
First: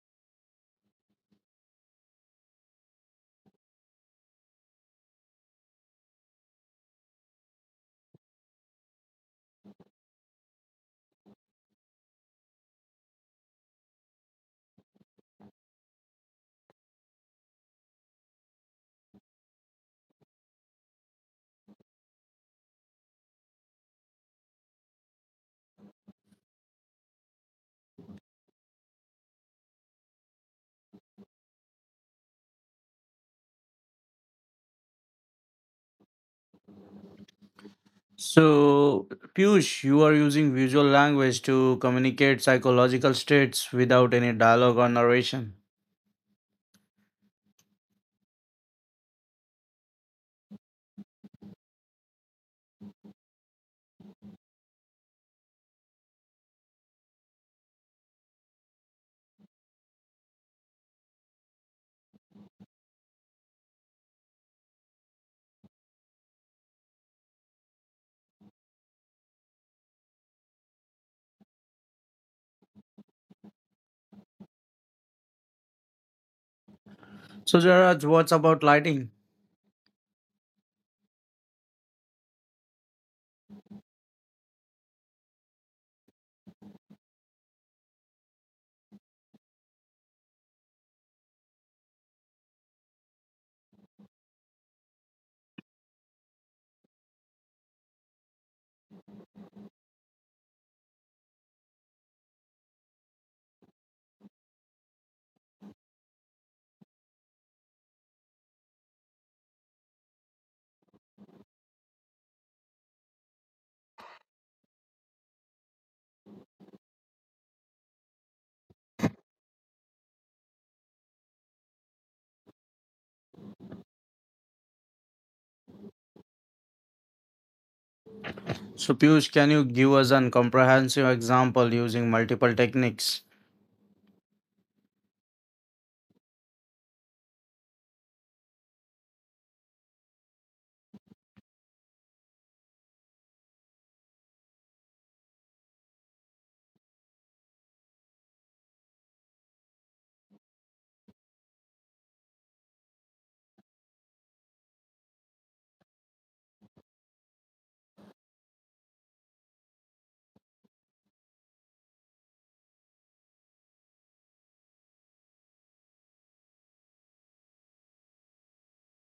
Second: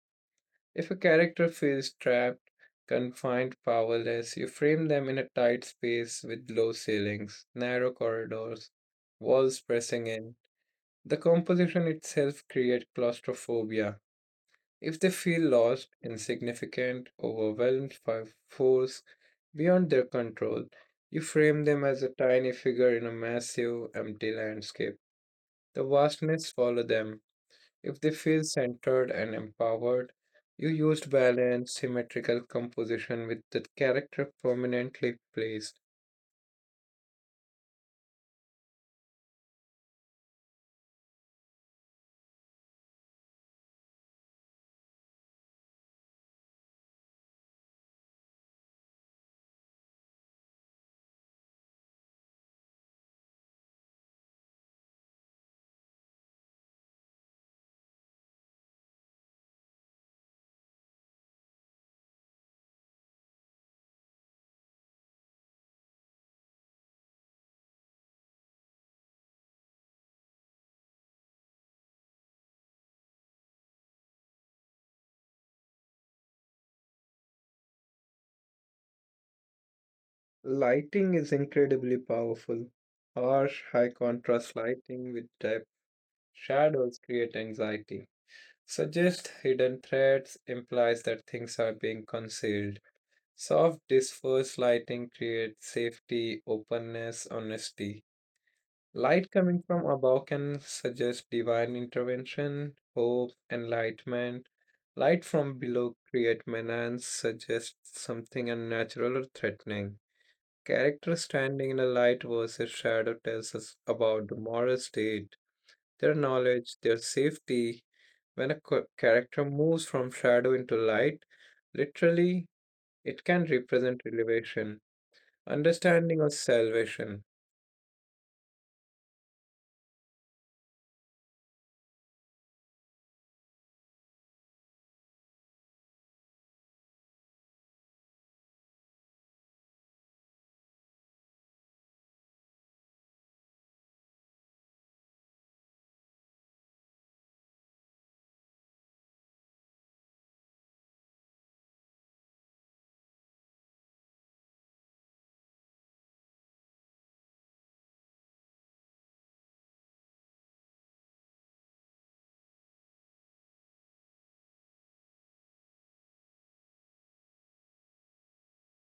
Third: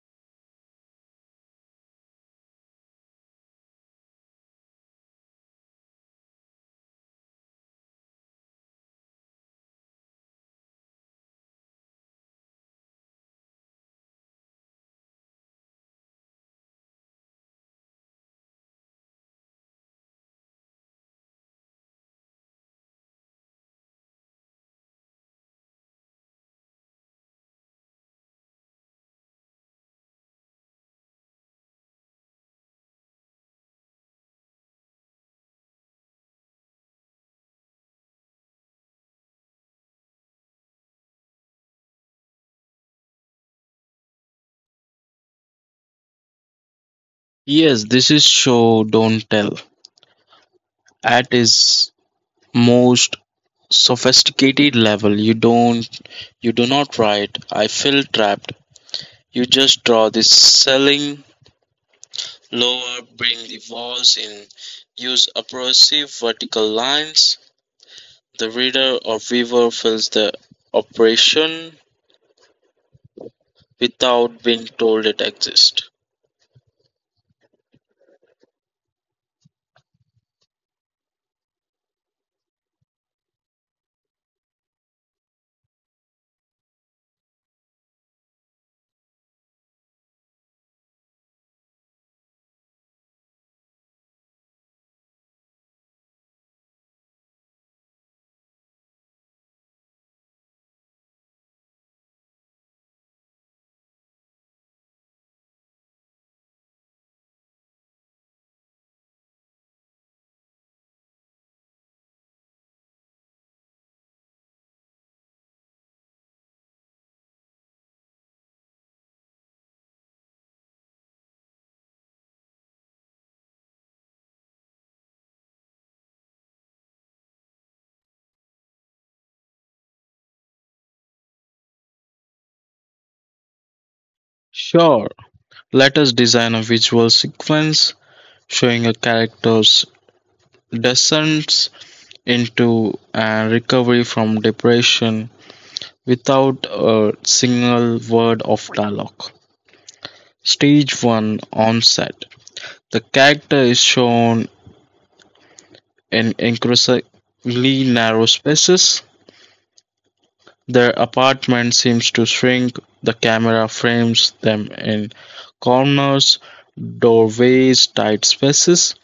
If a character feels trapped, confined, powerless, you frame them in a tight space with low ceilings, narrow corridors, walls pressing in. The composition itself creates claustrophobia. If they feel lost, insignificant, overwhelmed by force beyond their control, you frame them as a tiny figure in a massive, empty landscape. The vastness follows them if they feel centered and empowered, you used balanced, symmetrical composition with the character prominently placed. So Piyush, you are using visual language to communicate psychological states without any dialogue or narration. Yes, this is show, don't tell. At its most sophisticated level. You do not write, I feel trapped. You just draw the ceiling lower, bring the walls in, use oppressive vertical lines. The reader or viewer feels the operation without being told it exists. So Jaraj, what's about lighting? Lighting is incredibly powerful. Harsh, high contrast lighting with depth shadows create anxiety. Suggest hidden threats implies that things are being concealed. Soft, dispersed lighting creates safety, openness, honesty. Light coming from above can suggest divine intervention, hope, enlightenment. Light from below create menace, suggests something unnatural or threatening. Character standing in the light versus shadow tells us about the moral state, their knowledge, their safety. When a character moves from shadow into light, literally, it can represent elevation, understanding, or salvation. So, Piyush, can you give us an comprehensive example using multiple techniques? Sure, let us design a visual sequence showing a character's descent into and recovery from depression without a single word of dialogue. Stage 1, Onset. The character is shown in increasingly narrow spaces. Their apartment seems to shrink, the camera frames them in corners, doorways, tight spaces,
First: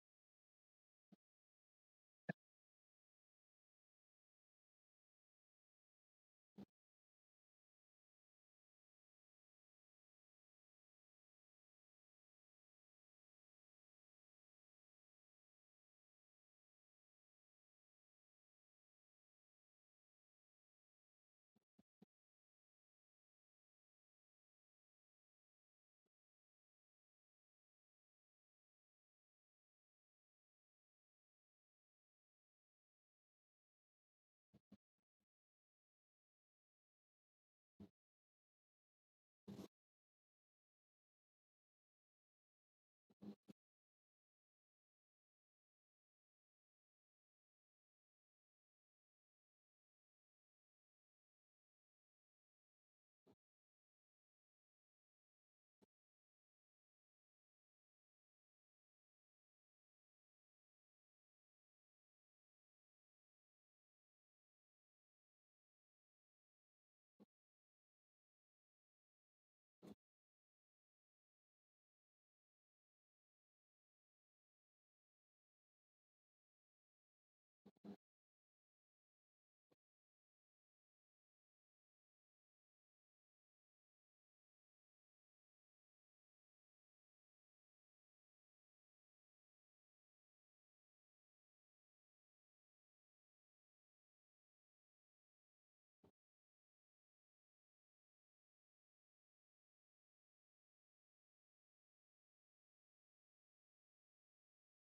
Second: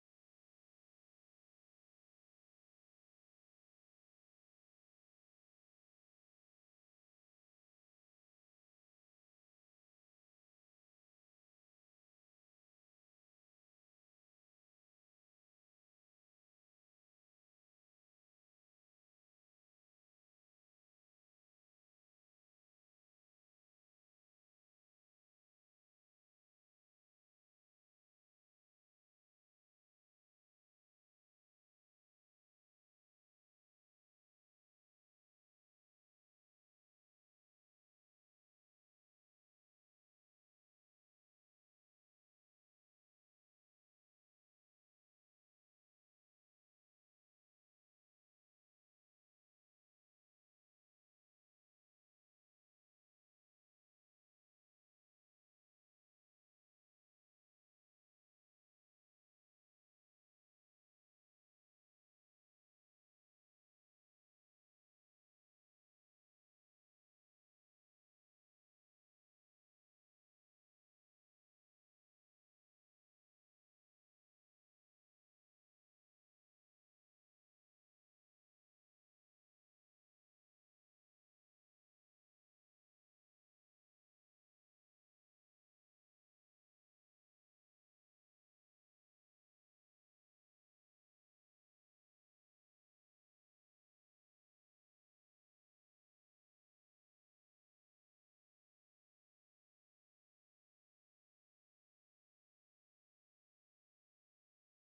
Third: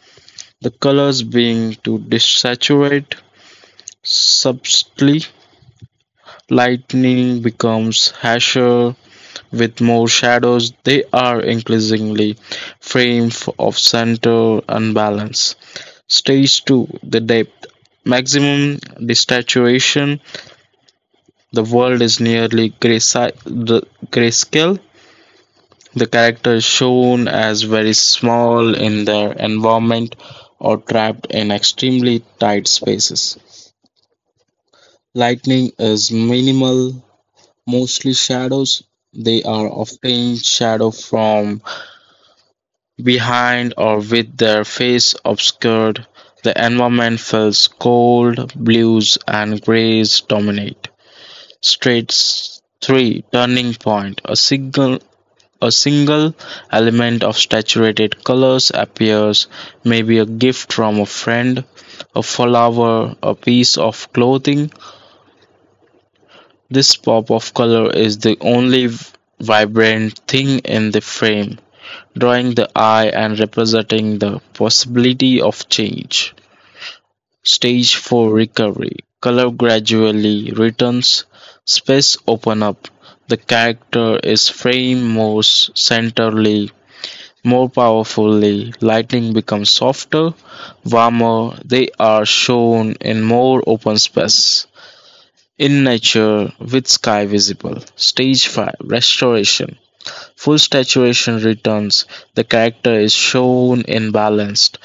the colors being too desaturate subtly. Lightning becomes harsher, with more shadows. They are increasingly framed of center and balance. Stage 2, the depth. Maximum desaturation. The world is nearly graysi- the grayscale. The character is shown as very small in their environment, or trapped in extremely tight spaces. Lighting is minimal, mostly shadows. They are often shadow from behind, or with their face obscured. The environment feels cold, blues and grays dominate. Straits 3, Turning Point. A single element of saturated colors appears, maybe a gift from a friend, a flower, a piece of clothing. This pop of color is the only vibrant thing in the frame, drawing the eye and representing the possibility of change. Stage 4, recovery. Color gradually returns, space open up. The character is framed more centrally, more powerfully. Lighting becomes softer, warmer. They are shown in more open space, in nature with sky visible. Stage 5, Restoration. Full saturation returns, the character is shown in balanced,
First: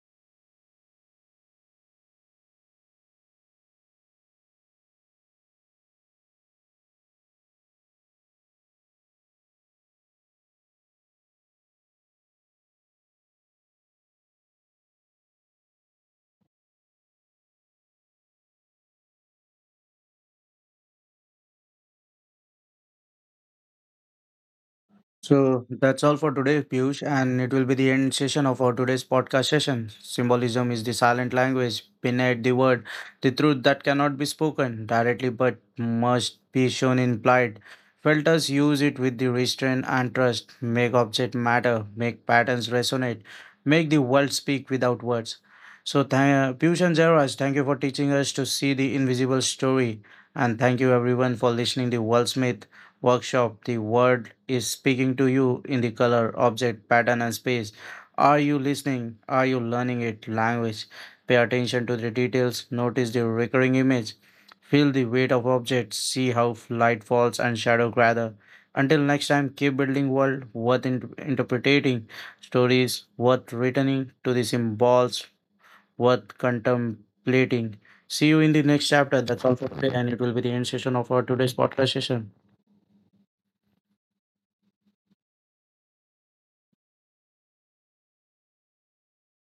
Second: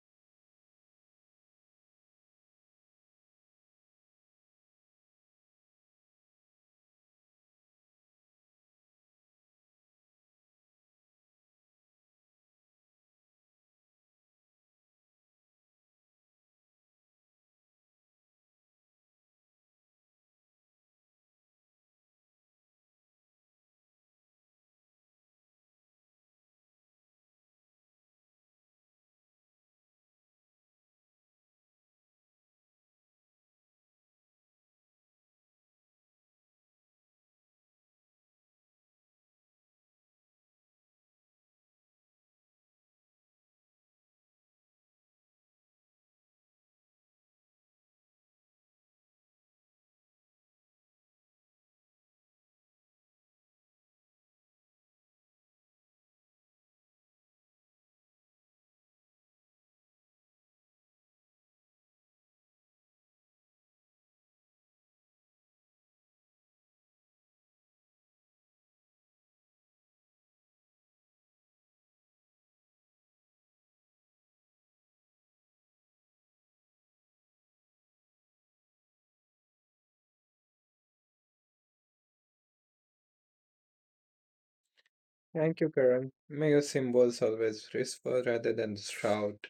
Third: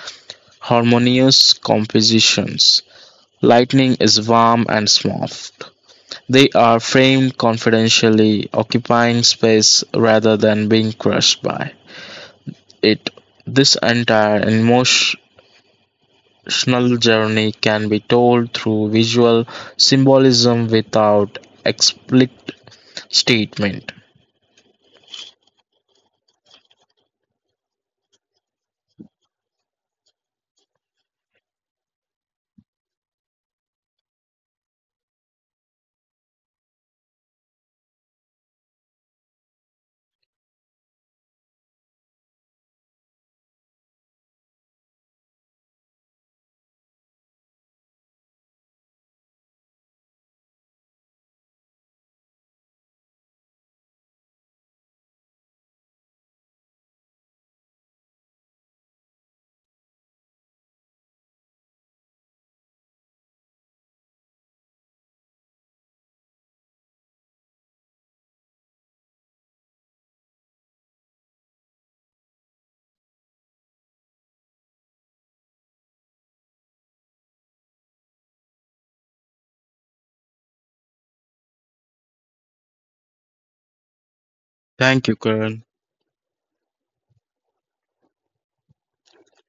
harmonious compositions. Lightning is warm and soft. They are framed confidentially, occupying space rather than being crushed by it. This entire emotional journey can be told through visual symbolism without explicit statement. So that's all for today, Piyush, and it will be the end session of our today's podcast session. Symbolism is the silent language, beneath the word, the truth that cannot be spoken directly but must be shown implied. Filters use it with the restraint and trust, make object matter, make patterns resonate, make the world speak without words. So, Piyush and Jairaj, thank you for teaching us to see the invisible story, and thank you everyone for listening to Worldsmith workshop. The word is speaking to you in the color, object, pattern, and space. Are you listening? Are you learning it? Language. Pay attention to the details. Notice the recurring image. Feel the weight of objects. See how light falls and shadow gather. Until next time, keep building world worth interpreting, stories worth returning to, the symbols worth contemplating. See you in the next chapter. That's all for today, and it will be the end session of our today's podcast session. Thank you, Thank Karan. you, Karan. May your symbols always whisper rather than shout.